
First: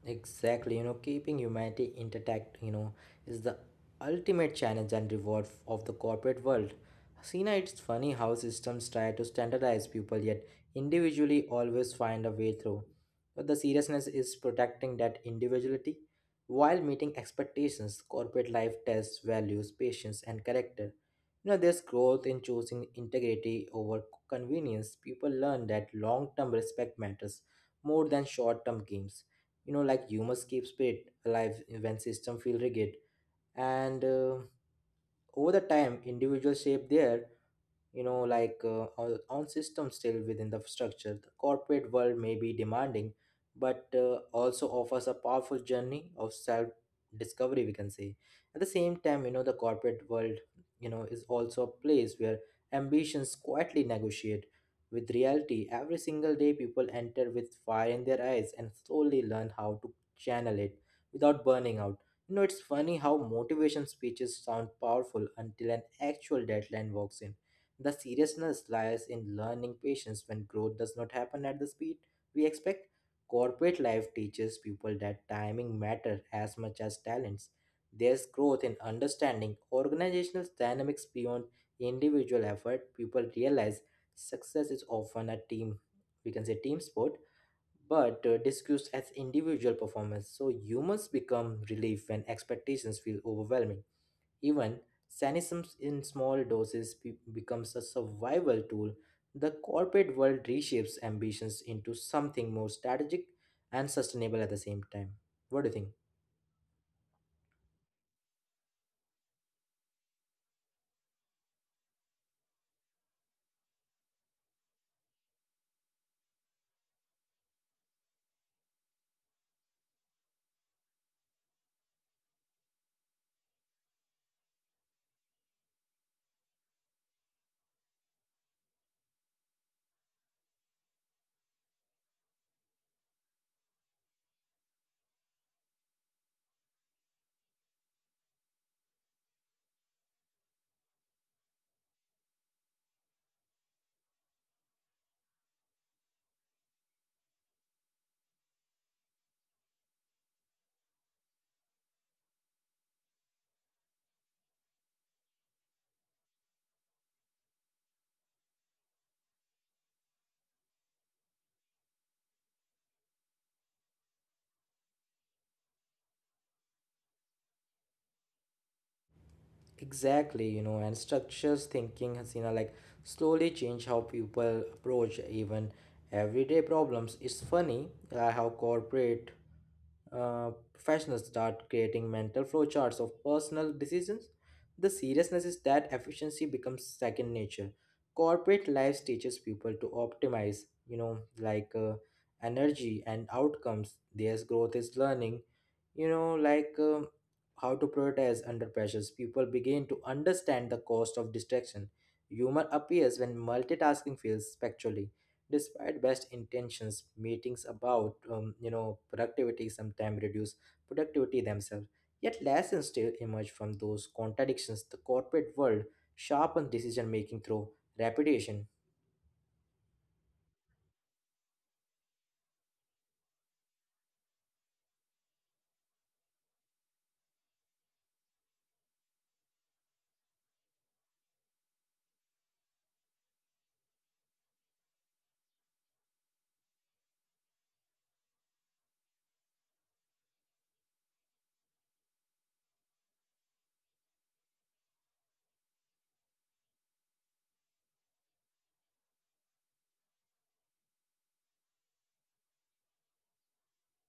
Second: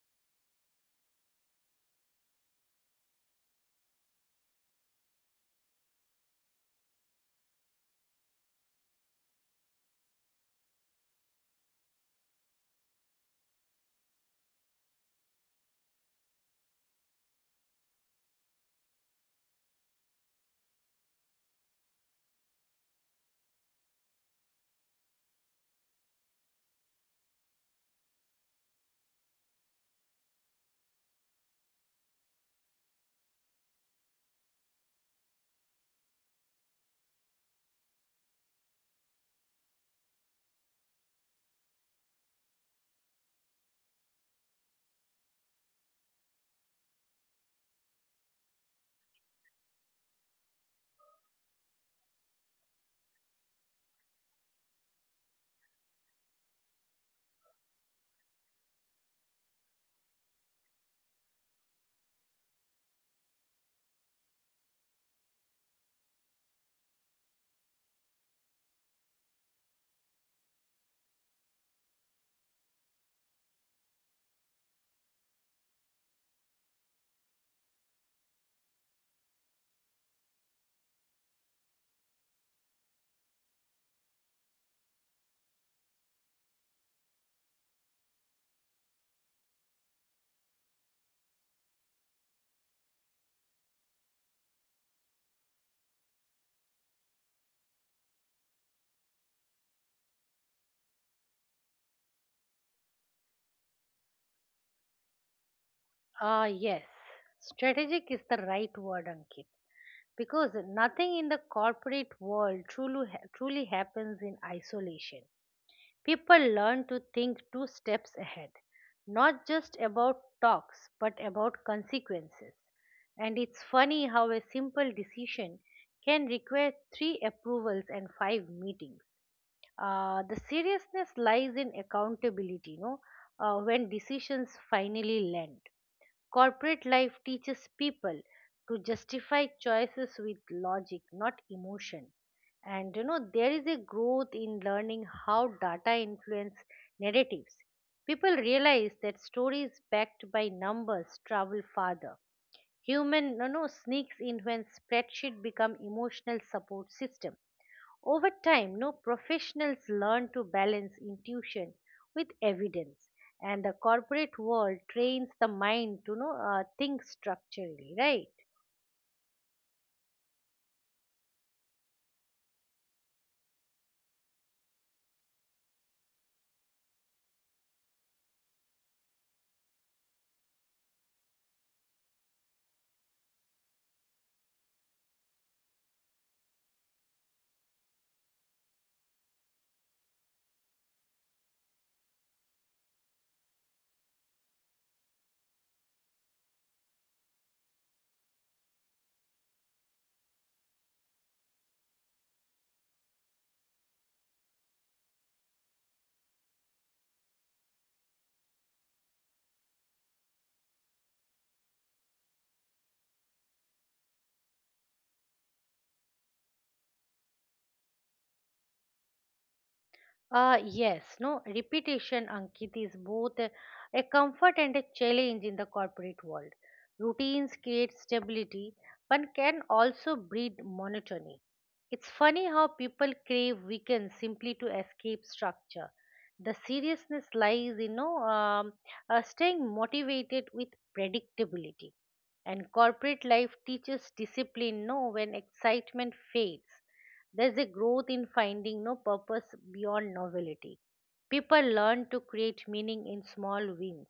Speaker 1: Exactly, keeping humanity intact, is the ultimate challenge and reward of the corporate world. Sina, it's funny how systems try to standardize people yet individually always find a way through. But the seriousness is protecting that individuality while meeting expectations. Corporate life tests values, patience, and character. There's growth in choosing integrity over convenience. People learn that long term respect matters more than short term gains. Like humans keep spirit alive when system feel rigid. And over the time, individuals shape their, like, our own system still within the structure. The corporate world may be demanding, but also offers a powerful journey of self discovery, we can say. At the same time, the corporate world, is also a place where ambitions quietly negotiate with reality every single day. People enter with fire in their eyes and slowly learn how to channel it without burning out. It's funny how motivation speeches sound powerful until an actual deadline walks in. The seriousness lies in learning patience when growth does not happen at the speed we expect. Corporate life teaches people that timing matters as much as talents. There's growth in understanding organizational dynamics beyond individual effort. People realize success is often a team, we can say team sport, but discussed as individual performance. So humans become relief when expectations feel overwhelming. Even cynicism in small doses becomes a survival tool. The corporate world reshapes ambitions into something more strategic and sustainable at the same time. What do you think?
Speaker 2: Yes. Strategic is the right word, Ankit, because nothing in the corporate world truly, truly happens in isolation. People learn to think two steps ahead, not just about talks, but about consequences. And it's funny how a simple decision can require three approvals and five meetings. The seriousness lies in accountability, when decisions finally land. Corporate life teaches people to justify choices with logic, not emotion. And there is a growth in learning how data influence narratives. People realize that stories backed by numbers travel farther. Human no no sneaks in when spreadsheet become emotional support system. Over time, no professionals learn to balance intuition with evidence, and the corporate world trains the mind to think structurally, right?
Speaker 1: Exactly, and structures thinking has, like slowly change how people approach even everyday problems. It's funny, how corporate, professionals start creating mental flowcharts of personal decisions. The seriousness is that efficiency becomes second nature. Corporate life teaches people to optimize, like, energy and outcomes. Their growth is learning, like, how to prioritize under pressures. People begin to understand the cost of distraction. Humor appears when multitasking feels spectrally despite best intentions. Meetings about, productivity sometimes reduce productivity themselves. Yet lessons still emerge from those contradictions. The corporate world sharpens decision making through repetition.
Speaker 2: Yes, no, repetition, Ankit, is both a comfort and a challenge in the corporate world. Routines create stability, but can also breed monotony. It's funny how people crave weekends simply to escape structure. The seriousness lies, staying motivated with predictability. And corporate life teaches discipline, no, when excitement fades. There's a growth in finding no purpose beyond novelty. People learn to create meaning in small wins,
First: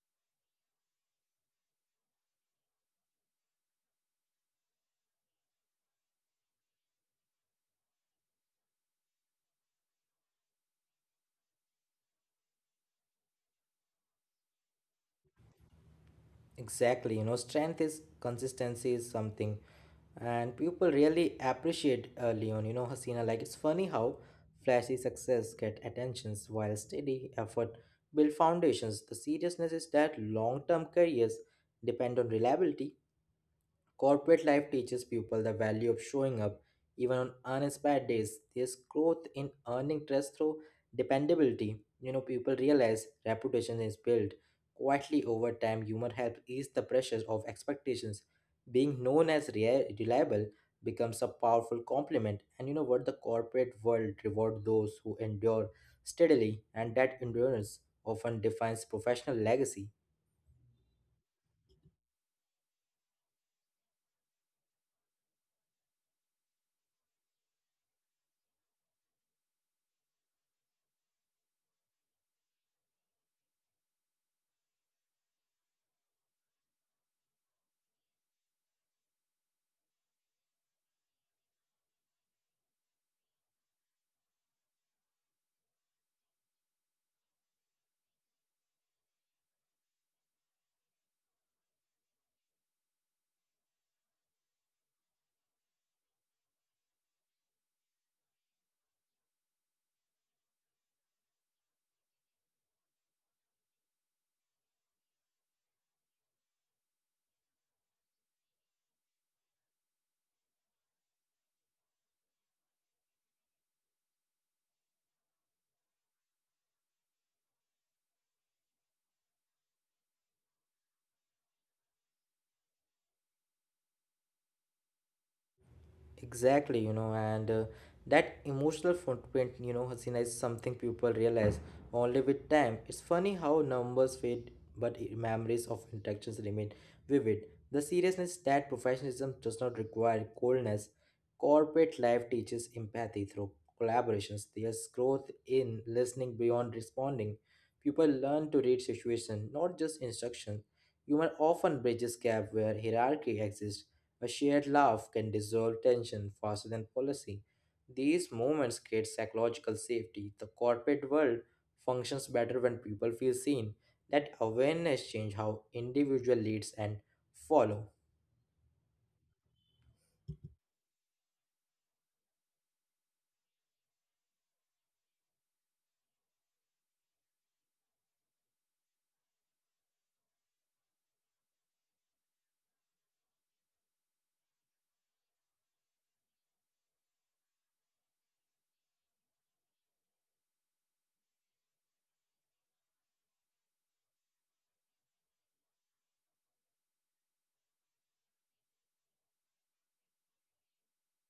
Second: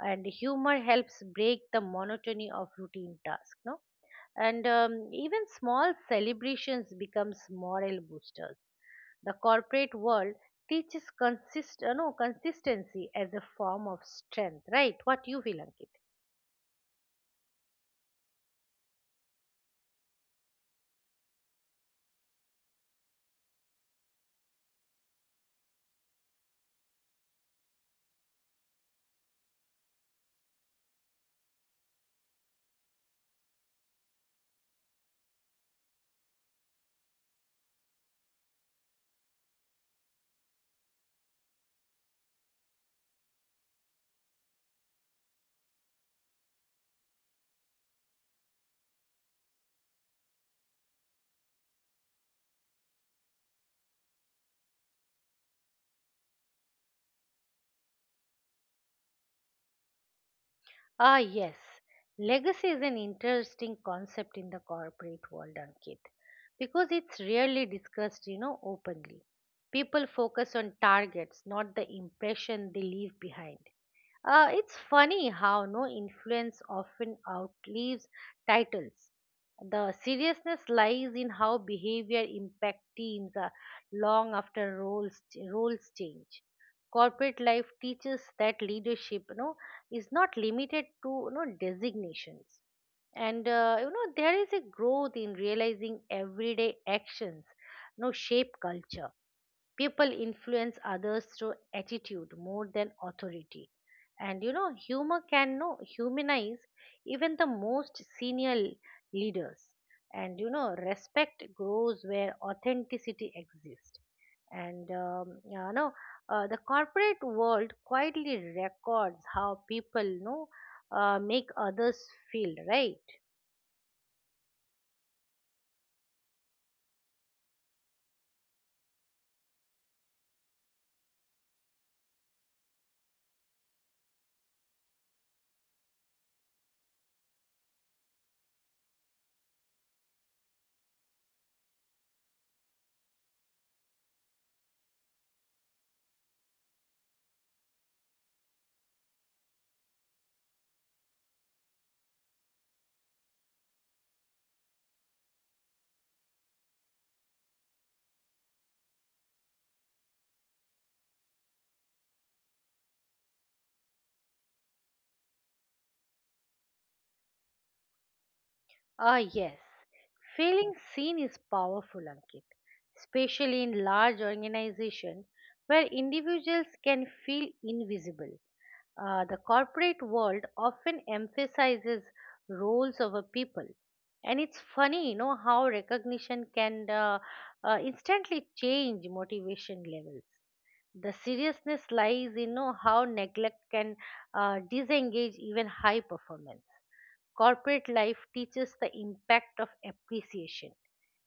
Speaker 2: and humor helps break the monotony of routine tasks. No, and Even small celebrations becomes moral boosters. The corporate world teaches consist, no, consistency as a form of strength. Right? What you feel, Ankit?
Speaker 1: Exactly, strength is consistency is something and people really appreciate, Leon. Hasina, like it's funny how flashy success get attentions while steady effort build foundations. The seriousness is that long-term careers depend on reliability. Corporate life teaches people the value of showing up even on uninspired days. There's growth in earning trust through dependability. People realize reputation is built quietly over time. Humor helps ease the pressures of expectations. Being known as reliable becomes a powerful compliment. And you know what? The corporate world rewards those who endure steadily, and that endurance often defines professional legacy.
Speaker 2: Yes. Legacy is an interesting concept in the corporate world, Ankit, because it's rarely discussed, openly. People focus on targets, not the impression they leave behind. It's funny how no influence often outlives titles. The seriousness lies in how behavior impacts teams long after roles change. Corporate life teaches that leadership, is not limited to, designations, and there is a growth in realizing everyday actions, shape culture. People influence others through attitude more than authority. And humor can no humanize even the most senior leaders. And respect grows where authenticity exists. And you know The corporate world quietly records how people, make others feel, right?
Speaker 1: Exactly, you know, and that emotional footprint, Hasina, is something people realize only with time. It's funny how numbers fade, but memories of interactions remain vivid. The seriousness that professionalism does not require coldness. Corporate life teaches empathy through collaborations. There's growth in listening beyond responding. People learn to read situation, not just instruction. Humor often bridges gap where hierarchy exists. A shared laugh can dissolve tension faster than policy. These moments create psychological safety. The corporate world functions better when people feel seen. That awareness changes how individual leads and follow.
Speaker 2: Yes. Feeling seen is powerful, Ankit, especially in large organizations where individuals can feel invisible. The corporate world often emphasizes roles over people. And it's funny, how recognition can instantly change motivation levels. The seriousness lies in know, how neglect can disengage even high performance. Corporate life teaches the impact of appreciation.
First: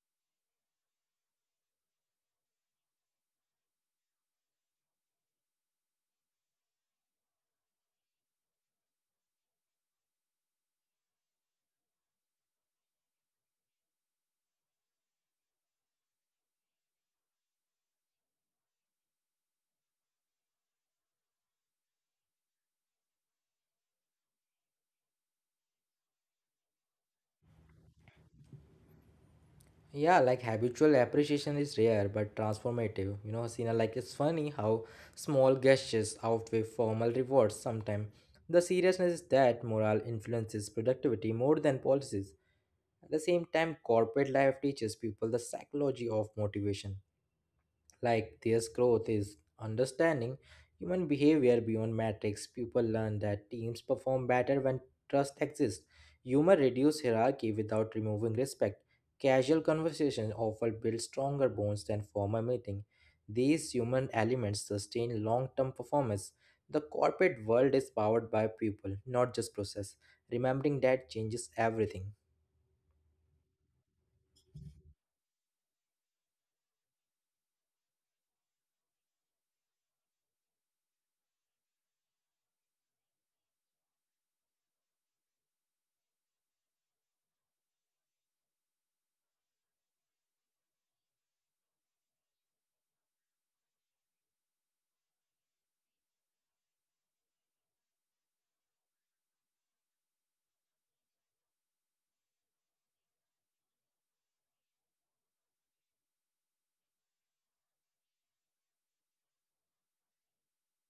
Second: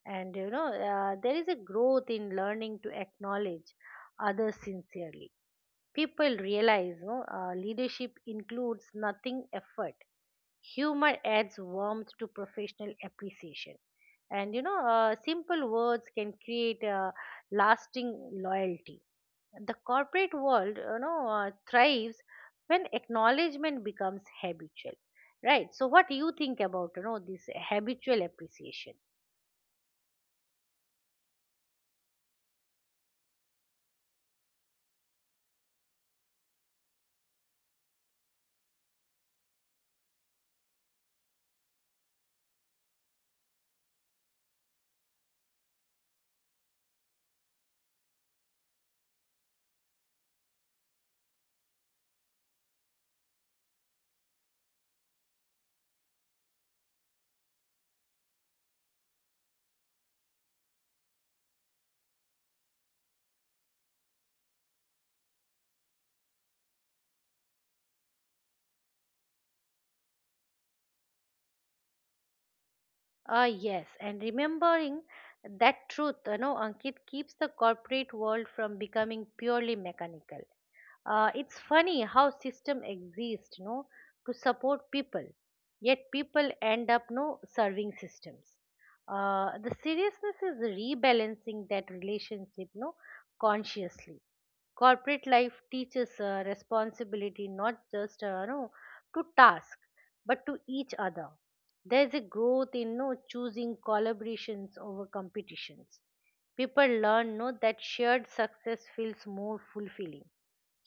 Speaker 2: And you know There is a growth in learning to acknowledge others sincerely. People realize, no, leadership includes nothing effort. Humor adds warmth to professional appreciation, and simple words can create a lasting loyalty. The corporate world, thrives when acknowledgement becomes habitual, right? So what do you think about, this habitual appreciation?
Speaker 1: Yeah, like habitual appreciation is rare but transformative. Sina, like it's funny how small gestures outweigh formal rewards sometimes. The seriousness is that morale influences productivity more than policies. At the same time, corporate life teaches people the psychology of motivation. Like this growth is understanding human behavior beyond metrics. People learn that teams perform better when trust exists. Humor reduces hierarchy without removing respect. Casual conversation often build stronger bonds than formal meeting. These human elements sustain long-term performance. The corporate world is powered by people, not just process. Remembering that changes everything.
Speaker 2: Yes, and remembering that truth, Ankit, keeps the corporate world from becoming purely mechanical. It's funny how system exist, to support people, yet people end up no serving systems. The seriousness is rebalancing that relationship, no, consciously. Corporate life teaches responsibility, not just you to task, but to each other. There's a growth in no choosing collaborations over competitions. People learn no that shared success feels more fulfilling.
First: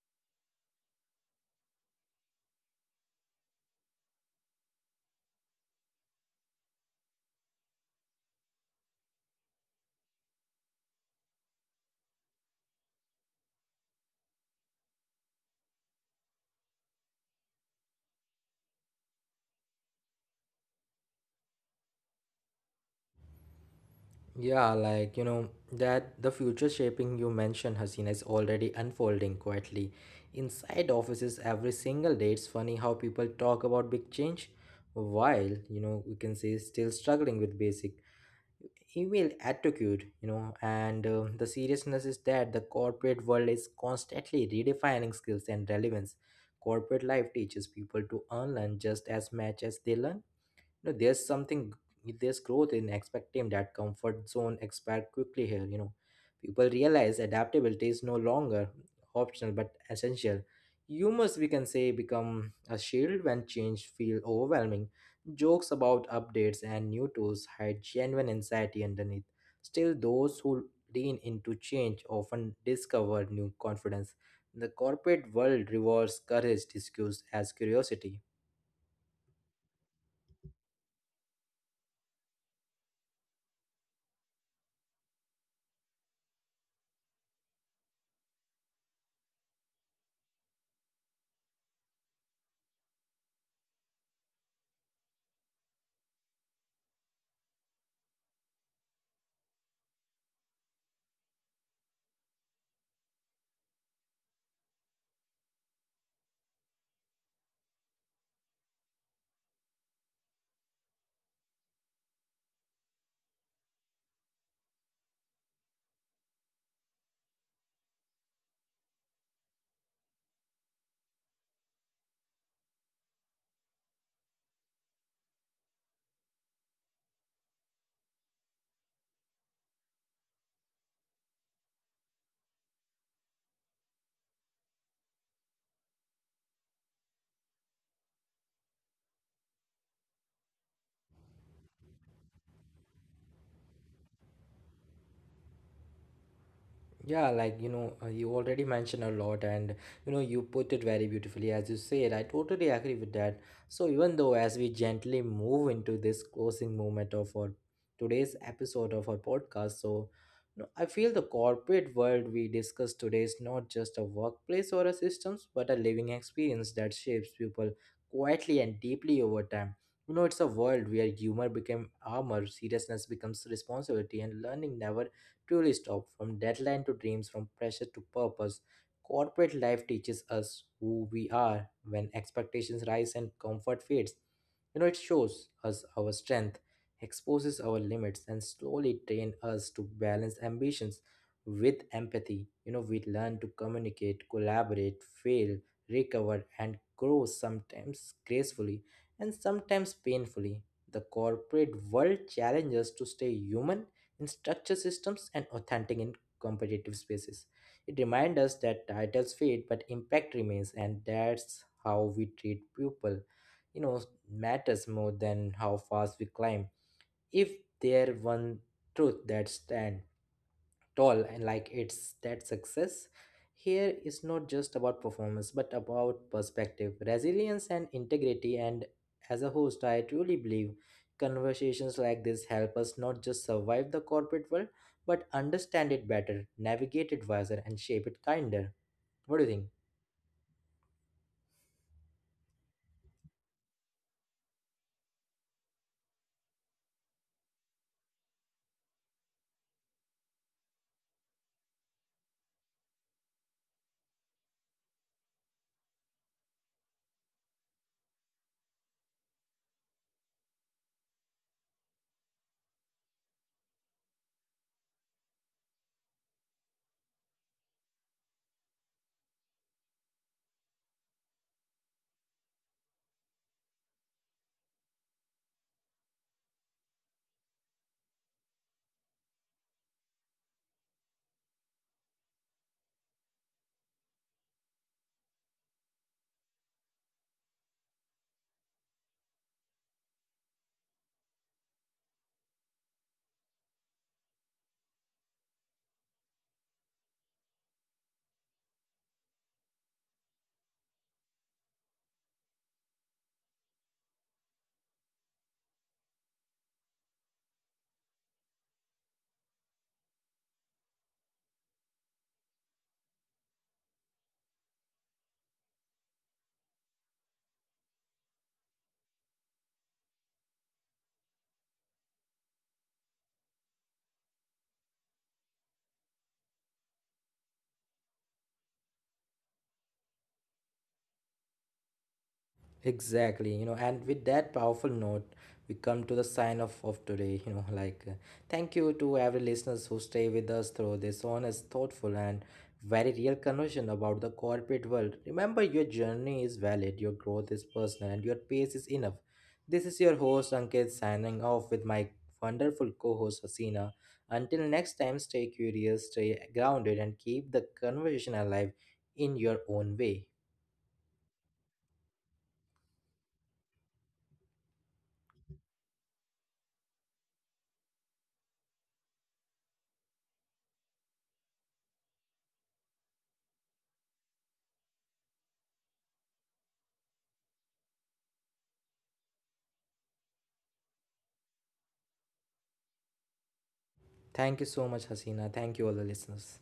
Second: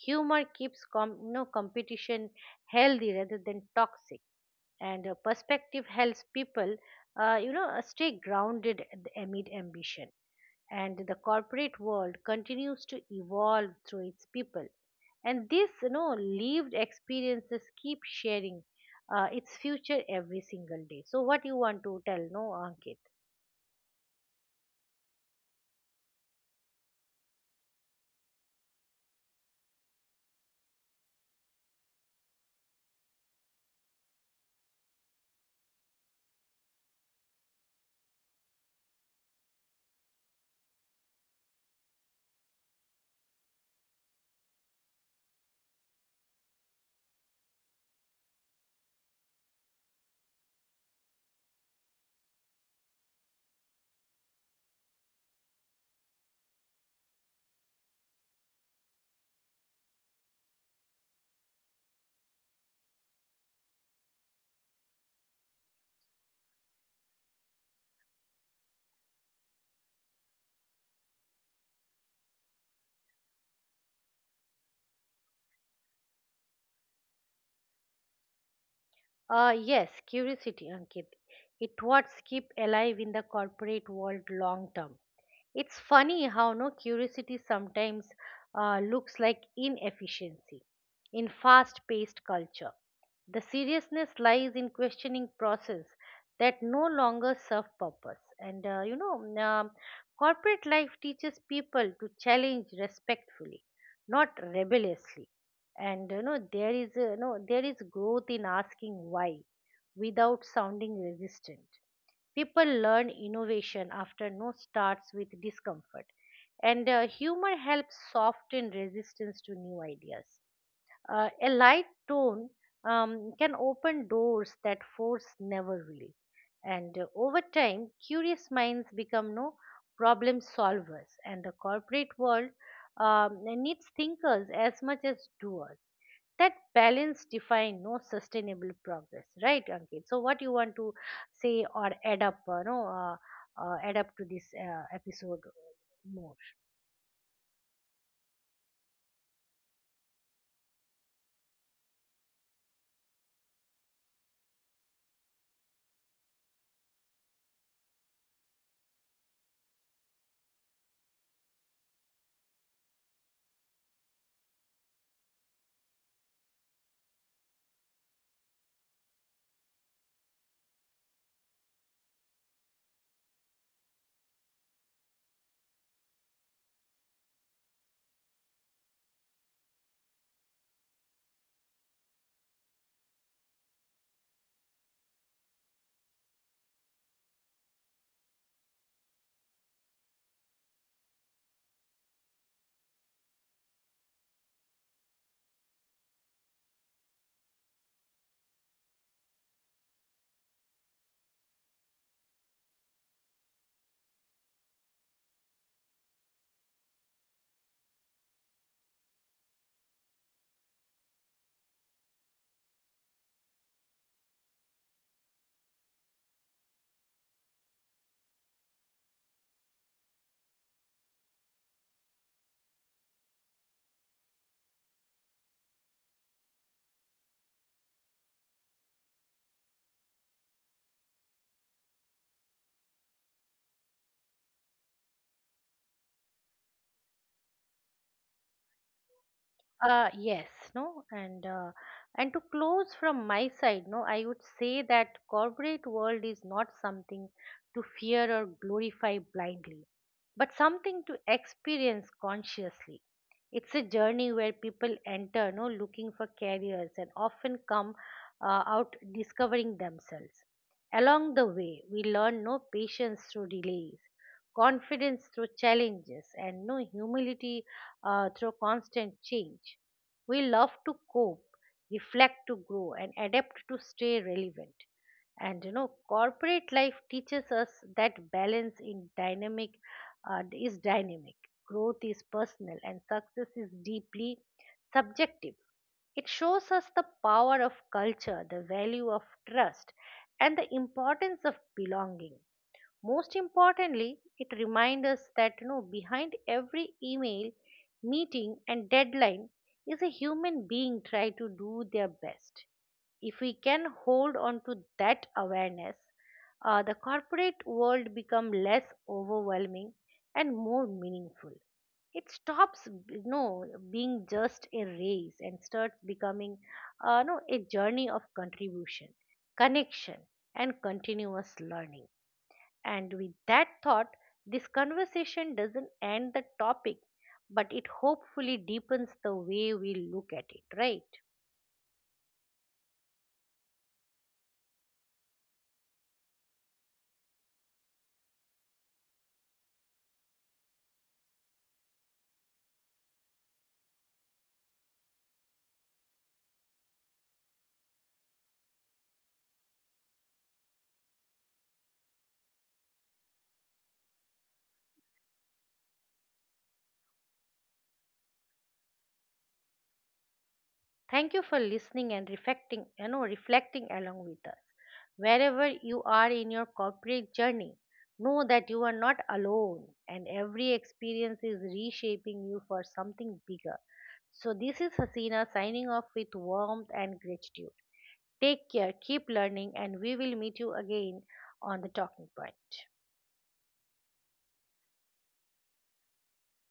Speaker 2: Humor keeps competition healthy rather than toxic, and perspective helps people, stay grounded amid ambition. And the corporate world continues to evolve through its people, and these, lived experiences keep sharing its future every single day. So, what you want to tell, no, Ankit?
Speaker 1: Yeah, like that the future shaping you mentioned, Hasina, is already unfolding quietly inside offices every single day. It's funny how people talk about big change while, we can say still struggling with basic email attitude, you know, and the seriousness is that the corporate world is constantly redefining skills and relevance. Corporate life teaches people to unlearn just as much as they learn you know, there's something there's growth in expecting that comfort zone expand quickly here. People realize adaptability is no longer optional but essential. Humors we can say become a shield when change feel overwhelming. Jokes about updates and new tools hide genuine anxiety underneath. Still, those who lean into change often discover new confidence. The corporate world rewards courage disguised as curiosity.
Speaker 2: Yes, curiosity, Ankit. It what's keep alive in the corporate world long term. It's funny how no curiosity sometimes looks like inefficiency in fast-paced culture. The seriousness lies in questioning process that no longer serve purpose. And you know, mm, Corporate life teaches people to challenge respectfully, not rebelliously. And you know there is a, you know there is growth in asking why without sounding resistant. People learn innovation after no starts with discomfort, and humor helps soften resistance to new ideas. A light tone, can open doors that force never will, and over time curious minds become no problem solvers, and the corporate world, needs thinkers as much as doers. That balance define no sustainable progress, right, Ankit? So what you want to say or add up, no add up to this, episode more?
Speaker 1: Yeah, like you already mentioned a lot, and you put it very beautifully as you said. I totally agree with that. So, even though as we gently move into this closing moment of our today's episode of our podcast, so, I feel the corporate world we discussed today is not just a workplace or a systems, but a living experience that shapes people quietly and deeply over time. It's a world where humor became armor, seriousness becomes responsibility, and learning never truly stop from deadline to dreams, from pressure to purpose. Corporate life teaches us who we are when expectations rise and comfort fades. It shows us our strength, exposes our limits, and slowly train us to balance ambitions with empathy. We learn to communicate, collaborate, fail, recover, and grow sometimes gracefully and sometimes painfully. The corporate world challenges to stay human in structure systems and authentic in competitive spaces. It reminds us that titles fade but impact remains, and that's how we treat people. You know, matters more than how fast we climb. If there one truth that stands tall, and like, it's that success here is not just about performance but about perspective, resilience, and integrity. And as a host, I truly believe conversations like this help us not just survive the corporate world, but understand it better, navigate it wiser, and shape it kinder. What do you think?
Speaker 2: Yes, no, and to close from my side, no, I would say that corporate world is not something to fear or glorify blindly, but something to experience consciously. It's a journey where people enter, no, looking for careers and often come out discovering themselves. Along the way, we learn no patience through delays, confidence through challenges, and no humility through constant change. We love to cope, reflect to grow, and adapt to stay relevant. And corporate life teaches us that balance in dynamic is dynamic. Growth is personal, and success is deeply subjective. It shows us the power of culture, the value of trust, and the importance of belonging. Most importantly, it reminds us that, behind every email, meeting, and deadline is a human being trying to do their best. If we can hold on to that awareness, the corporate world become less overwhelming and more meaningful. It stops, being just a race, and starts becoming, no, a journey of contribution, connection, and continuous learning. And with that thought, this conversation doesn't end the topic, but it hopefully deepens the way we look at it, right?
Speaker 1: Exactly, and with that powerful note, we come to the sign off of today. Thank you to every listeners who stay with us through this honest, thoughtful, and very real conversation about the corporate world. Remember, your journey is valid, your growth is personal, and your pace is enough. This is your host Ankit signing off with my wonderful co-host Hasina. Until next time, stay curious, stay grounded, and keep the conversation alive in your own way.
Speaker 2: Thank you for listening and reflecting, reflecting along with us. Wherever you are in your corporate journey, know that you are not alone, and every experience is reshaping you for something bigger. So this is Hasina signing off with warmth and gratitude. Take care, keep learning, and we will meet you again on the talking point.
Speaker 1: Thank you so much, Hasina. Thank you, all the listeners.